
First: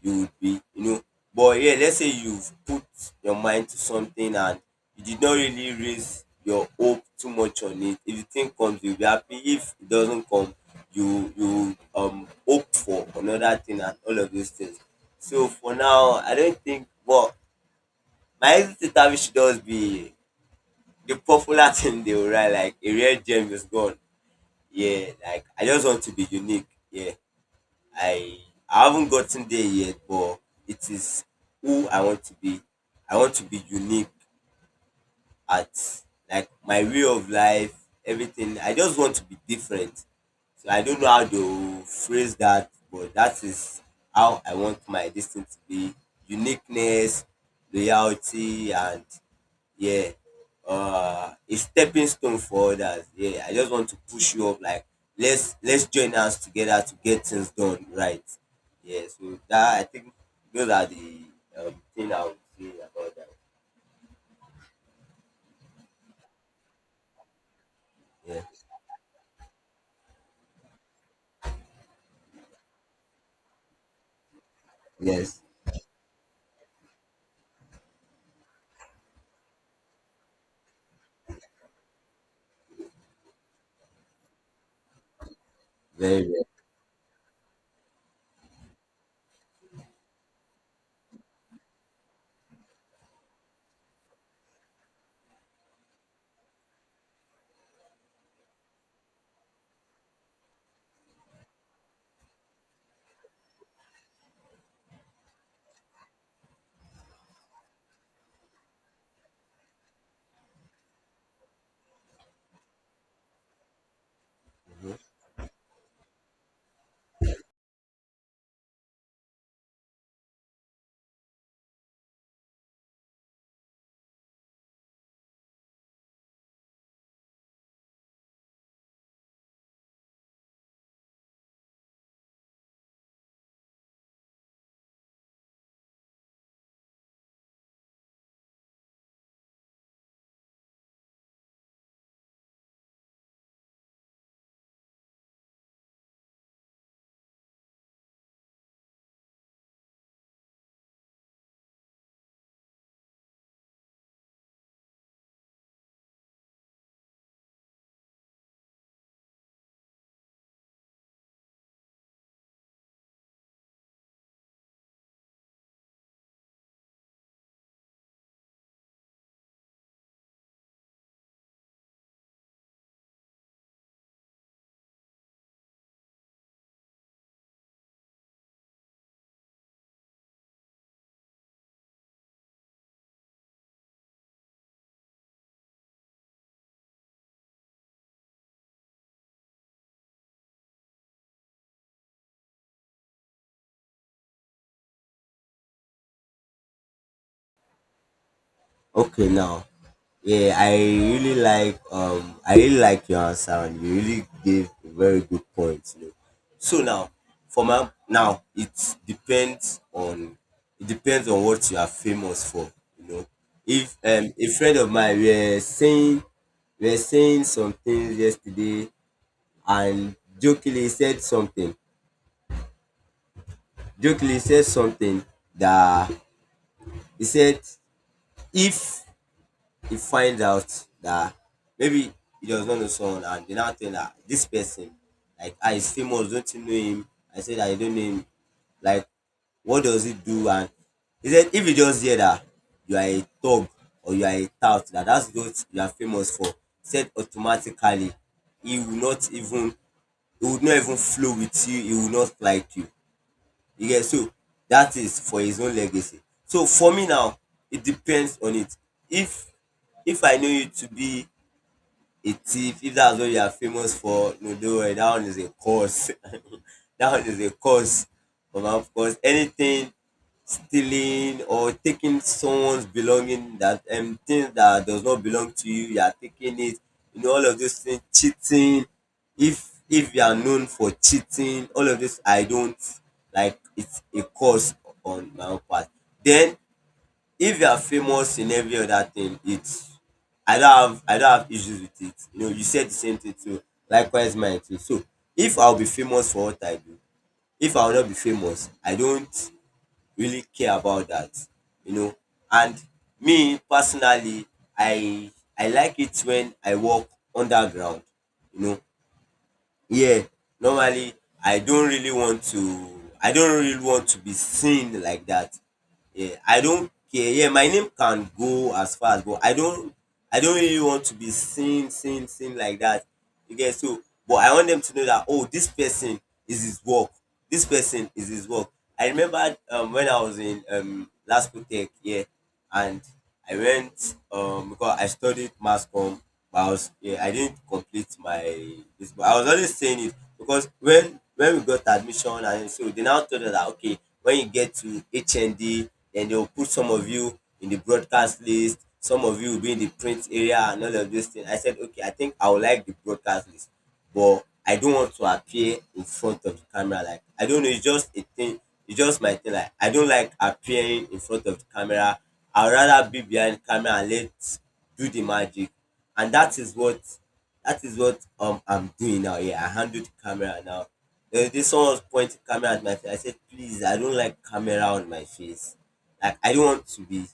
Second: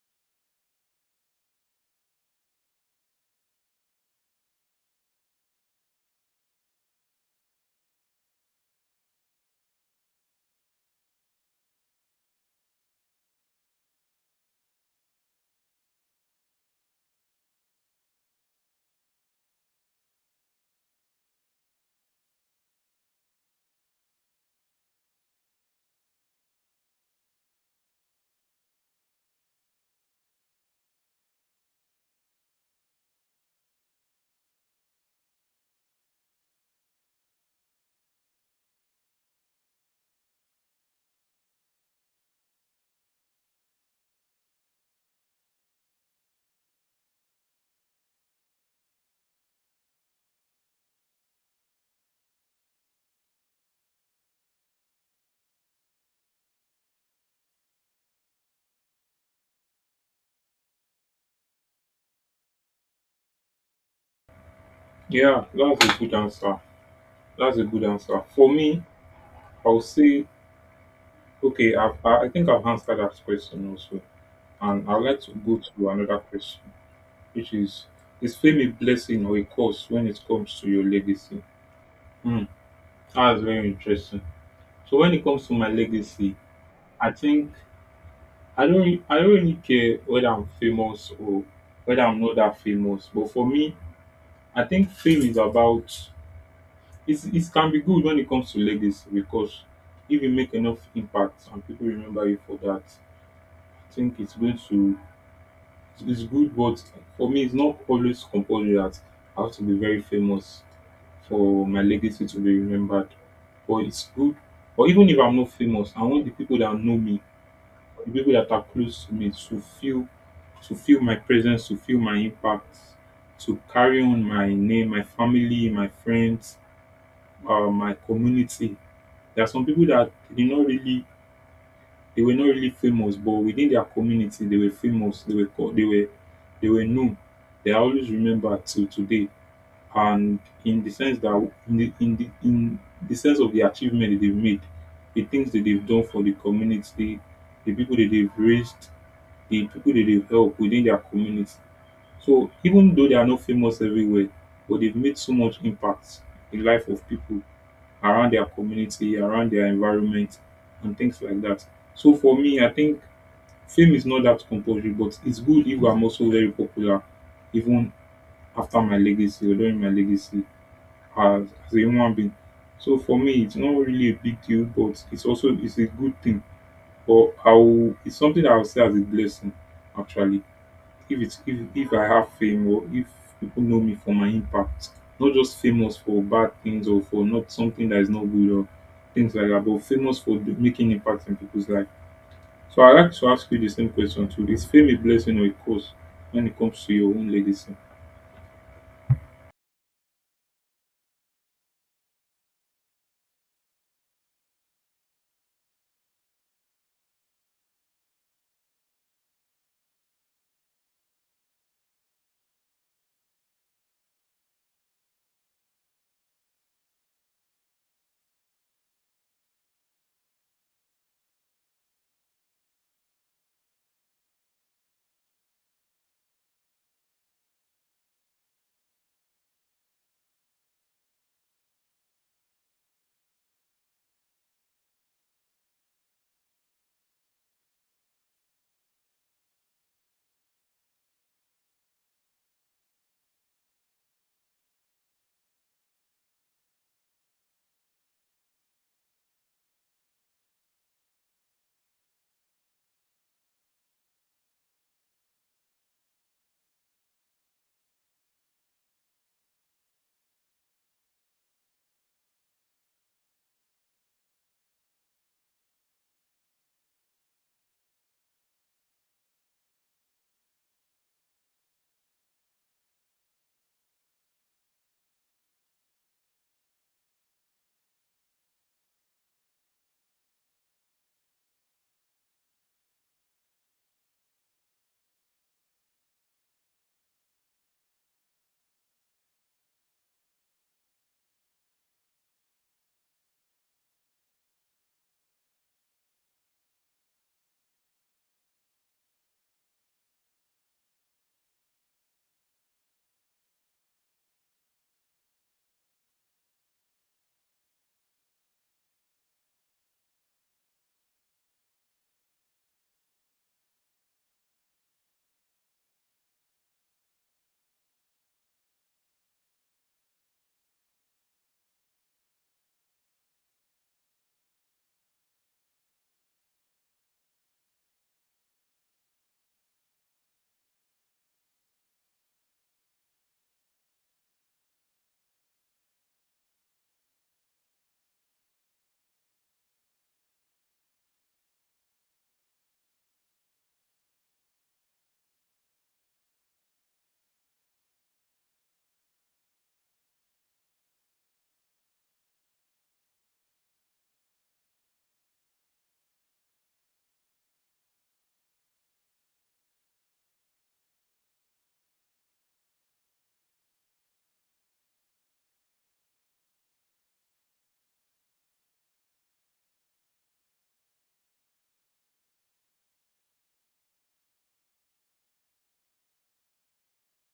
Speaker 2: you would be, you know. But yeah, let's say you've put your mind to something and you did not really raise your hope too much on it. If the thing comes, you'll be happy. If it doesn't come, you hope for another thing and all of those things. So for now, I don't think. But my exit interview should just be the popular thing they will write, like, a real gem is gone. Yeah, like, I just want to be unique. Yeah. I I haven't gotten there yet, but it is who I want to be. I want to be unique at, like, my way of life, everything. I just want to be different. So I don't know how to phrase that, but that is how I want my destiny to be: uniqueness, loyalty, and, yeah, a stepping stone for others. Yeah, I just want to push you up. Like, let's join us together to get things done right. Yeah, so that, I think those are the, thing I would say about that.
Speaker 1: Yeah, that's a good answer. That's a good answer.
Speaker 2: Yeah.
Speaker 1: For me, I'll say, okay. I think I've answered that question also, and I'd like to
Speaker 2: Yes.
Speaker 1: go to another question. Which is fame a blessing or a curse when it comes to your legacy? Hmm, that's very interesting. So when it comes to my
Speaker 2: Very.
Speaker 1: legacy,
Speaker 2: Very.
Speaker 1: I think I don't really care whether I'm famous or whether I'm not that famous. But for me, I think fame is about it's, it can be good when it comes to legacy because if you make enough impact and people remember you for that, I think it's going to. It's good, but for me, it's not always compulsory that I have to be very famous for my legacy to be remembered. But it's good. Or even if I'm not famous, I want the people that know me, the people that are close to me, to feel my presence, to feel my impact, to carry on my name, my family, my friends, my community. There are some people that did not really, they were not really famous, but within their community, they were famous. They were called, they were known. They are always remembered till today. And in the sense that in the sense of the achievement that they've made, the things that they've done for the community, the people that they've raised, the people that they've helped within their community. So even though they are not famous everywhere, but they've made so much impact in life of people around their community, around their environment, and things like that. So for me, I think fame is not that compulsory, but it's good if I'm also very popular even after my legacy or during my legacy as a human being. So for me, it's not really a big deal, but it's also, it's a good thing, or I'll, it's something that I'll say as a blessing actually. If it's if I have fame or if people know me for my impact. Not just famous for bad things or for not something that is not good or things like that, but famous for do- making impact in people's life. So I'd like to ask you the same question too. Is fame a blessing or a curse when it comes to your own legacy?
Speaker 2: Okay, now, yeah, I really like, I really like your answer, and you really gave a very good point. You know. So now, for my now, it depends on, it depends on what you are famous for. You know, if a friend of mine were saying, were saying some things yesterday, and jokingly he said something. Jokingly he said something that, he said, if he finds out that, maybe, he does not know someone and they now tell her this person, like, ah, he's famous, don't you know him? I said, I don't know him. Like, what does he do? And he said, if you just hear that you are a thug or you are a tout, that that's what you are famous for, he said, automatically he will not even, he would not even flow with you, he will not like you. You get? So dat is for his own legacy. So for me now, it depends on it. If if I know you to be a thief, if that's what you are famous for, no, don't worry. That one is a cause. That one is a cause. But of course, anything stealing or taking someone's belonging, that thing that does not belong to you, you are taking it. You know all of these things. Cheating. If you are known for cheating, all of this I don't like. It's a cause on my own part. Then if you are famous in every other thing, it's, I don't have issues with it, you know. You said the same thing too, likewise mine too. So if I'll be famous for what I do, if I'll not be famous, I don't really care about that, you know. And me personally, i I like it when I work underground, you know. Yeah, normally, i don't really want to I don't really want to be seen like that. Yeah, I don't care. Yeah, my name can go as far as, but I don't really want to be seen, seen like that. You get? So, but I want them to know that, oh, this person is his work this person is his work. I remember when I was in Lasco Tech. Yeah, and I went, because I studied mass com, but I was, yeah, I didn't complete my this. But I was always saying it because when we got admission and so they now told us that, okay, when you get to HND, then they will put some of you in the broadcast list, some of you will be in the print area and all of those things. I said, okay, I think I would like the broadcast list, but I don't want to appear in front of the camera. Like, I don't know, it's just a thing. It's just my thing. Like, I don't like appearing in front of the camera. I'd rather be behind the camera and let do the magic. And that is what I'm doing now. Yeah, I handle the camera now. There was this one was pointing camera at my face. I said, please, I don't like camera on my face. Like I don't want to be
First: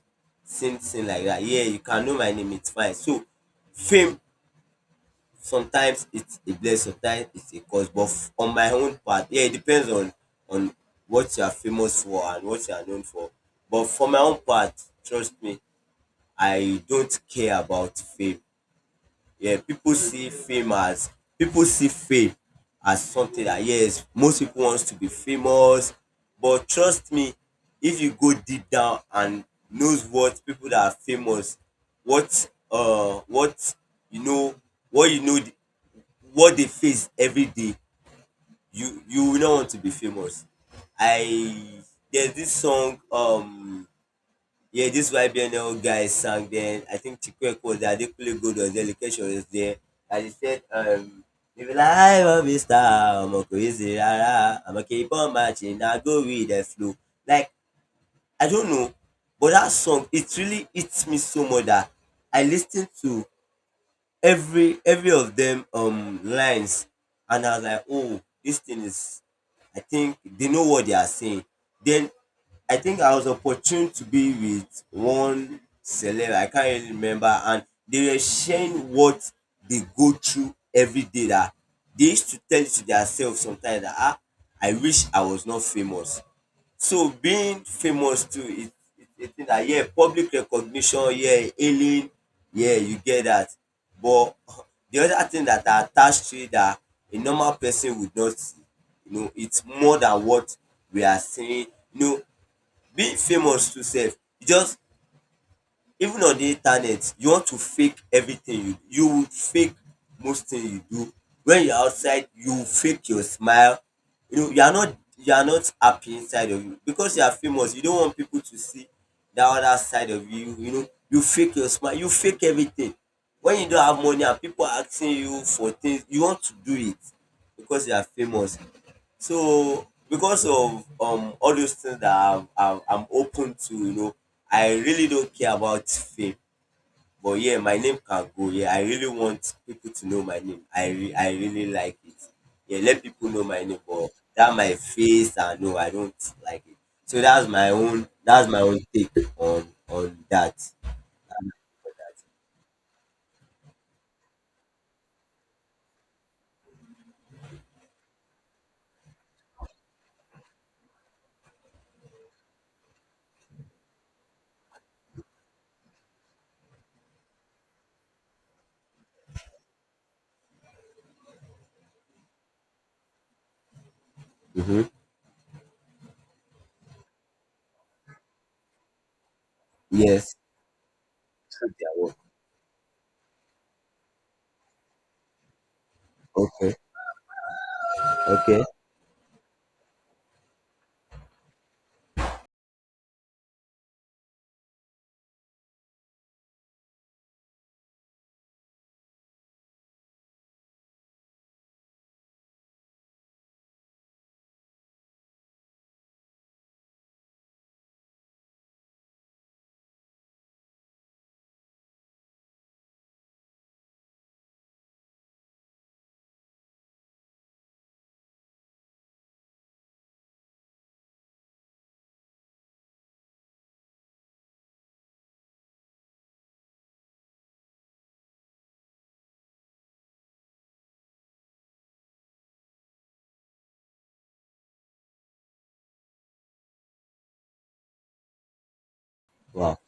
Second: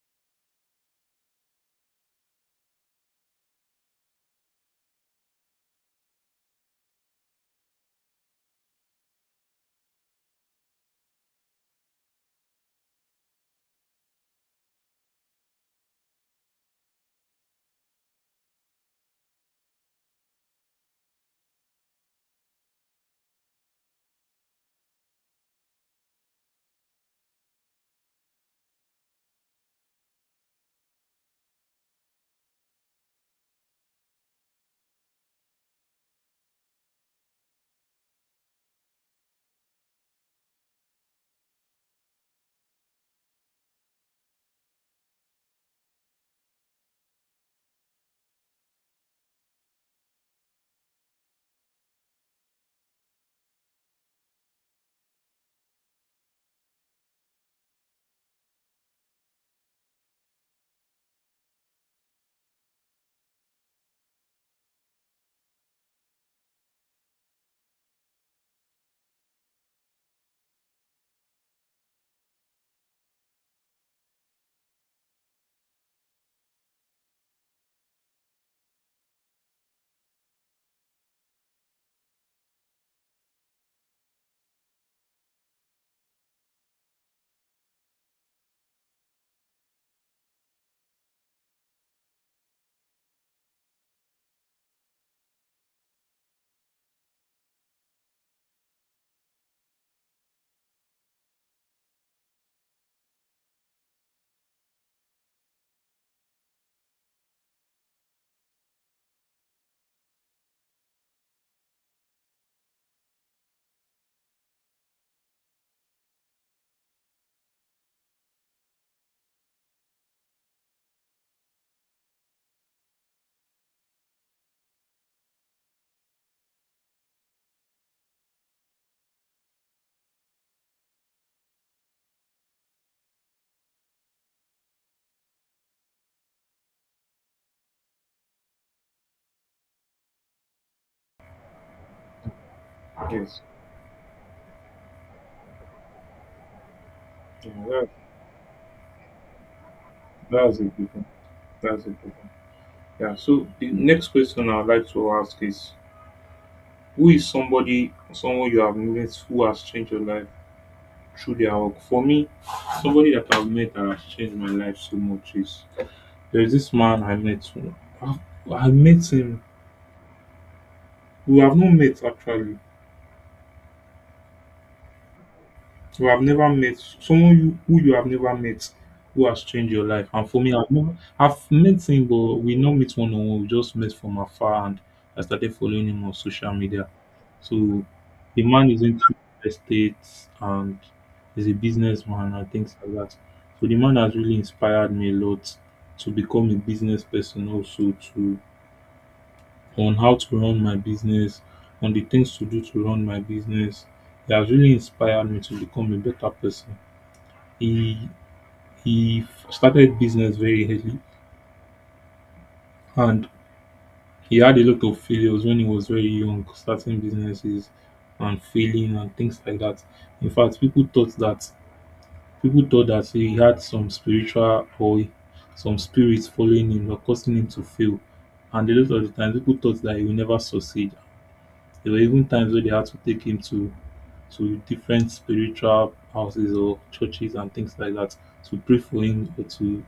Speaker 2: seen like that. Yeah, you can know my name, it's fine. So fame sometimes it's a blessing, sometimes it's a curse. But on my own part, yeah, it depends on what you are famous for and what you are known for. But for my own part, trust me, I don't care about fame. Yeah, people see fame as people see fame as something that yes, most people wants to be famous. But trust me, if you go deep down and knows what people that are famous, what you know, what what they face every day you will not want to be famous. I There's this song yeah, this YBNL guy sang then, I think Chikwek was there, Adekunle Gold was there, Location was there. And he said if you like I am a star, I'm a crazy rárá àmọ́, keep on marching, I go with the flow. Like, I don't know, but that song, it really hits me so much that I listen to every of them lines. And I was like, oh, this thing is, I think they know what they are saying. Then I think I was opportune to be with one celeb, I can't really remember, and they were sharing what they go through every day, that they used to tell it to themselves sometimes that, ah, I wish I was not famous. So being famous too is a thing dat, yeah, public recognition, yeah, hailing, yeah, you get dat. But de other thing dat are attached to it dat a normal person would not see, you know, it's more than what we are seeing. You know, being famous too sef e just. Even on the internet, you want to fake everything you do. You would fake most things you do. When you're outside, you fake your smile. You know, you are not happy inside of you. Because you are famous, you don't want people to see that other side of you. You know, you fake your smile, you fake everything. When you don't have money and people are asking you for things, you want to do it because you are famous. So because of all those things that I'm open to, you know, I really don't care about fame. But yeah, my name can go. Yeah, I really want people to know my name. I really like it. Yeah, let people
Speaker 1: Yes.
Speaker 2: know my name. But that my face, I know I don't like it. So
Speaker 1: Yeah, that,
Speaker 2: that's my own take on that.
Speaker 1: that's a good one. That's a good one. Yeah. So the next question I'd like to ask is, who is somebody someone you have met who has changed your life through their work? For me, somebody that I've met that has changed my life so much is, there's this man I met, who- I I met him. We have not met actually,
Speaker 2: Mm-hmm.
Speaker 1: who have never met, someone you who you have never met who has changed your life. And
Speaker 2: Yes.
Speaker 1: for me, I've never I've
Speaker 2: Through
Speaker 1: met
Speaker 2: their
Speaker 1: him,
Speaker 2: work.
Speaker 1: but we not meet one on one. We just met from afar, and I started following him on social
Speaker 2: Okay.
Speaker 1: media. So the
Speaker 2: Okay.
Speaker 1: man is into real estate and is a businessman and things like that. So the man has really inspired me a lot to become a business person also, to on how to run my business, on the things to do to run my business. It has really inspired me to become a better person. He he started business very early, and he had a lot of failures when he was very young, starting businesses and failing and things like that. In fact, people thought that he had some spiritual or some spirits following him or causing him to fail. And a lot of the times, people thought that he will never succeed. There were even times where they had to take him to different spiritual houses or churches and things like that to pray for him or
Speaker 2: Wow.
Speaker 1: to,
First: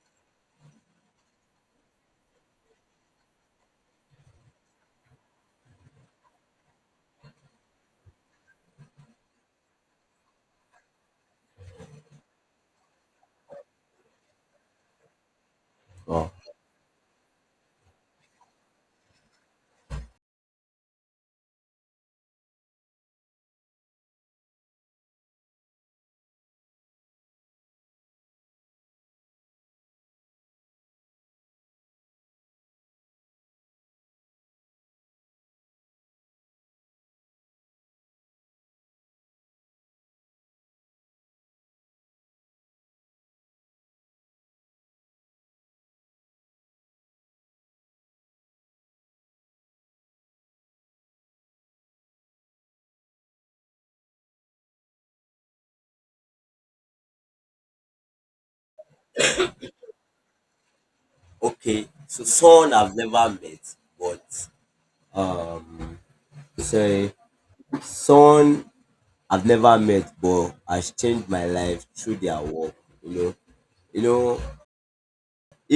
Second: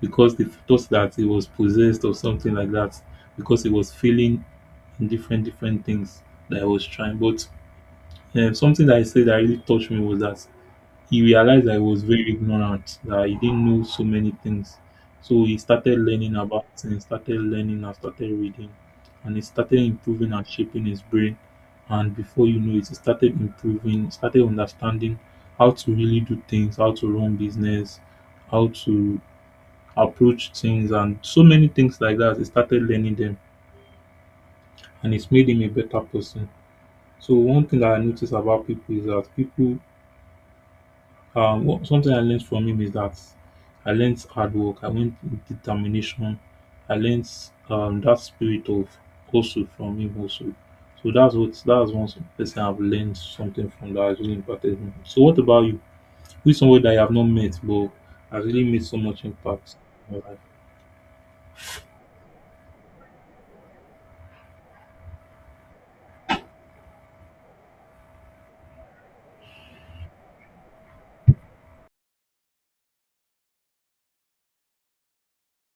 Speaker 1: because they thought that he was possessed or something like that because he was feeling different things that I was trying. But something that I said that really touched me was that he realized that he was very ignorant, that he didn't know so many things. So he started
Speaker 2: Wow.
Speaker 1: learning about things, started learning and started reading, and he started improving and shaping his brain. And before you know it, he started improving, started understanding how to really do things, how to run business, how to approach things and so many things like that. He started learning them, and it's made him a better person. So one thing that I noticed about people is that people something I learned from him is that I learned hard work, I learned determination, I learned that spirit of hustle from him also. So that's one person I've learned something from that has really impacted me. So what about you? Who is someone that you have not met but has really made so much impact in your life?
Speaker 2: Okay. So someone I've never met, but sorry. Someone I've never met but has changed my life through their work, you know. You know,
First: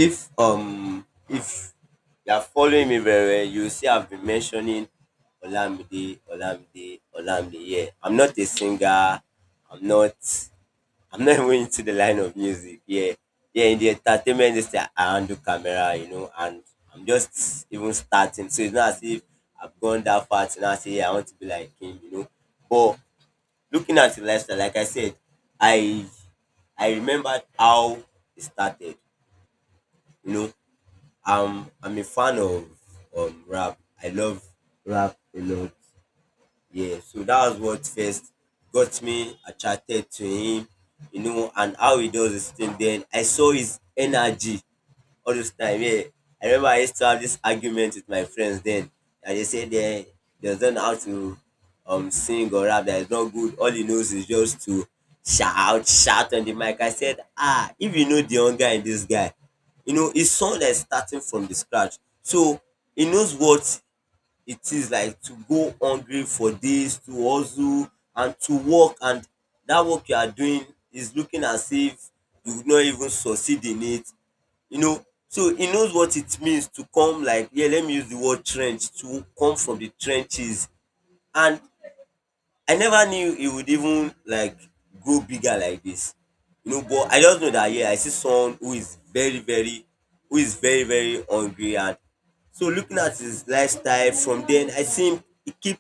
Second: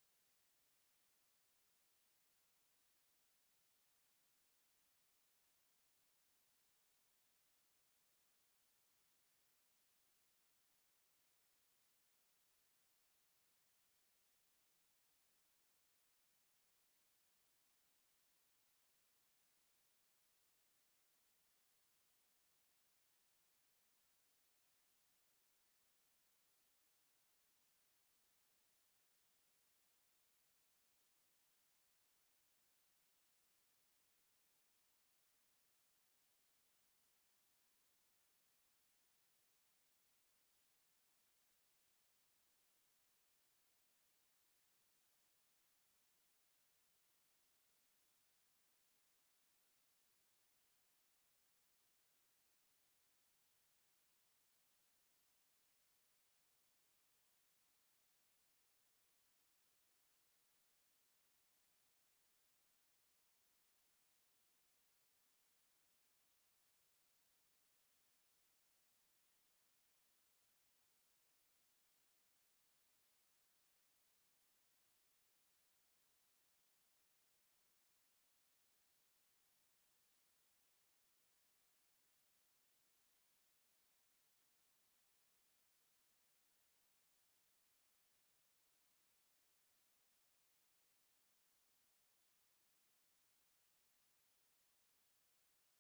Speaker 2: if you are following me very well, you see I've been mentioning Olamide, Olamide, Olamide. Yeah, I'm not a singer. I'm not. I'm not even into the line of music. Yeah, yeah. In the entertainment industry, I handle camera. You know, and I'm just even starting. So it's not as if I've gone that far to now say, yeah, I want to be like him. You know, but looking at the lifestyle, like I said, I I remembered how it started. You know, I'm a fan of rap. I love rap a lot. Yeah, so that was what first got me attracted to him, you know, and how he does his thing. Then I saw his energy all those time. Yeah. I remember I used to have this argument with my friends then. And they don't know how to sing or rap. That is not good. All he knows is just to shout on the mic. I said, ah, if you know the hunger in this guy, you know, it's someone that's starting from the scratch. So he knows what it is like to go hungry for this, to hustle and to work. And that work you are doing is looking as if you would not even succeed in it, you know. So he knows what it means to come like, yeah, let me use the word trench, to come from the trenches. And I never knew he would even like grow bigger like this, you know. But I just know that, yeah, I see someone who is very very who is very very hungry. And so looking at his lifestyle from then, I see him, he keep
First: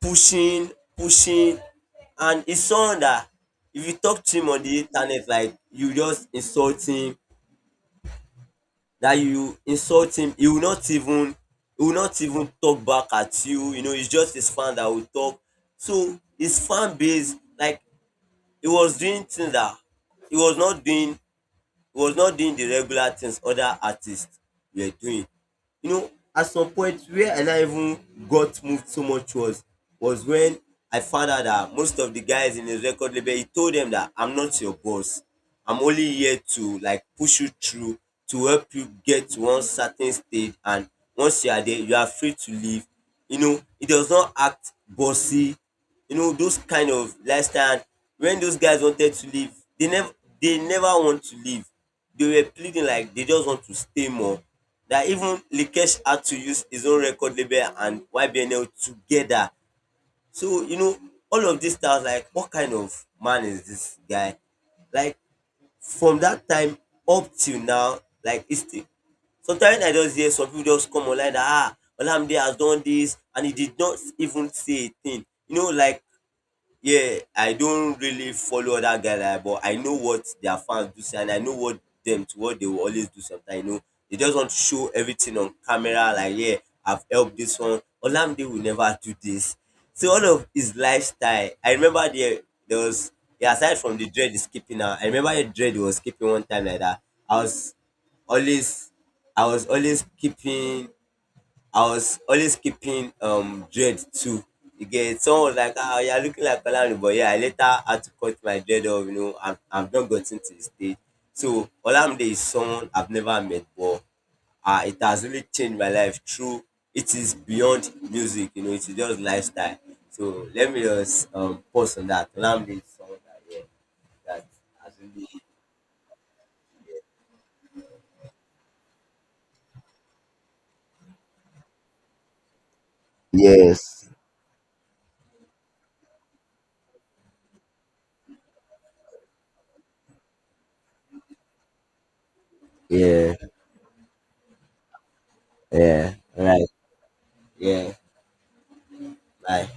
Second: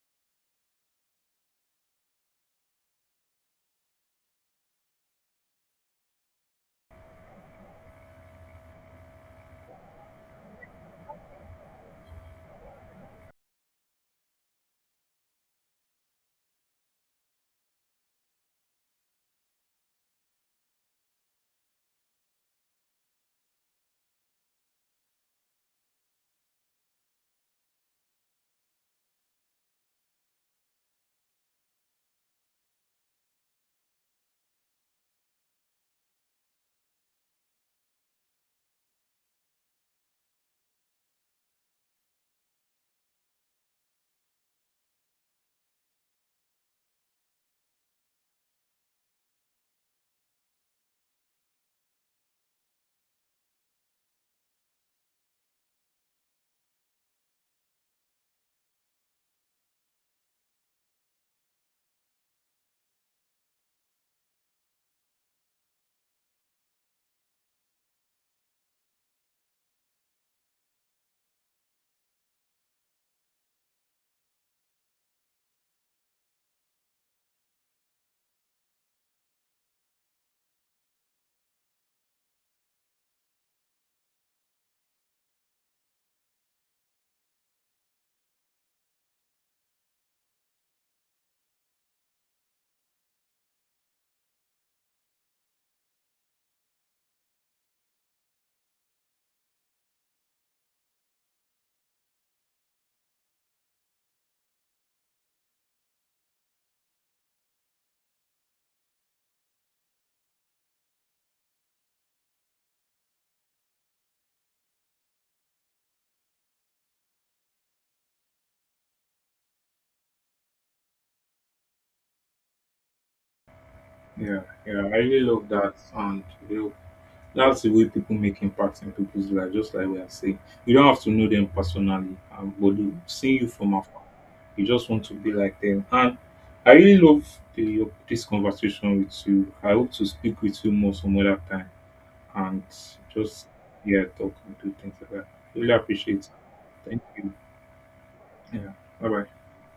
Speaker 2: pushing, pushing. And it's someone that if you talk to him on the internet, like you just insult him, he will not even he will not even talk back at you. You know, it's just his fan that will talk. So his fan base, like, he was doing things that he was not doing he was not doing the regular things other artists were doing, you know. At some point where I now even got moved so much was when I found out that most of the guys in his record label, he told them that, I'm not your boss, I'm only here to like push you through, to help you get to one certain stage, and once you are there, you are free to leave. You know, he does not act bossy. You know, those kind of lifestyle. And when those guys wanted to leave, they never they never want to leave. They were pleading like they just want to stay more. That even Likesh had to use his own record label and YBNL together. So, you know, all of this, I was like, what kind of man is this guy? Like, from that time up till now, like, it's still, sometimes I just hear some people just come online that, ah, Olamide has done this, and he did not even say a thing. You know, like, yeah, I don't really follow other guy like, but I know what their fans do say, and I know what them to what they will always do sometimes, you know. They just want to show everything on camera like, yeah, I've helped this one. Olamide will never do this. So all of his lifestyle, I remember there was, yeah, aside from the dread is keeping now, I remember the dread was keeping one time like that. I was always I was always keeping I was always keeping dread too. You get someone was like, ah, you're looking like Olamide, but yeah, I later had to cut my dread off. You know, I've not gotten to this stage. So Olamide is someone I've never met, but it has really changed my life through. It is beyond music, you know. It's just lifestyle. So let me just pause on that. Olamide is someone that, yeah,
Speaker 1: Yeah,
Speaker 2: that
Speaker 1: yeah,
Speaker 2: has
Speaker 1: I really
Speaker 2: really.
Speaker 1: love that, and you know, that's the way people make impact in people's life. Just like we are saying, you don't have to know them personally, but they- seeing you from afar,
Speaker 2: Yes.
Speaker 1: you just want to be like them. And I really love the, your- this conversation with you. I hope to speak with you more some other time, and
Speaker 2: Yeah.
Speaker 1: just, yeah, talk and do things like that. Really
Speaker 2: Yeah.
Speaker 1: appreciate. It.
Speaker 2: Right.
Speaker 1: Thank you.
Speaker 2: Yeah.
Speaker 1: Yeah. Bye bye.
Speaker 2: Bye.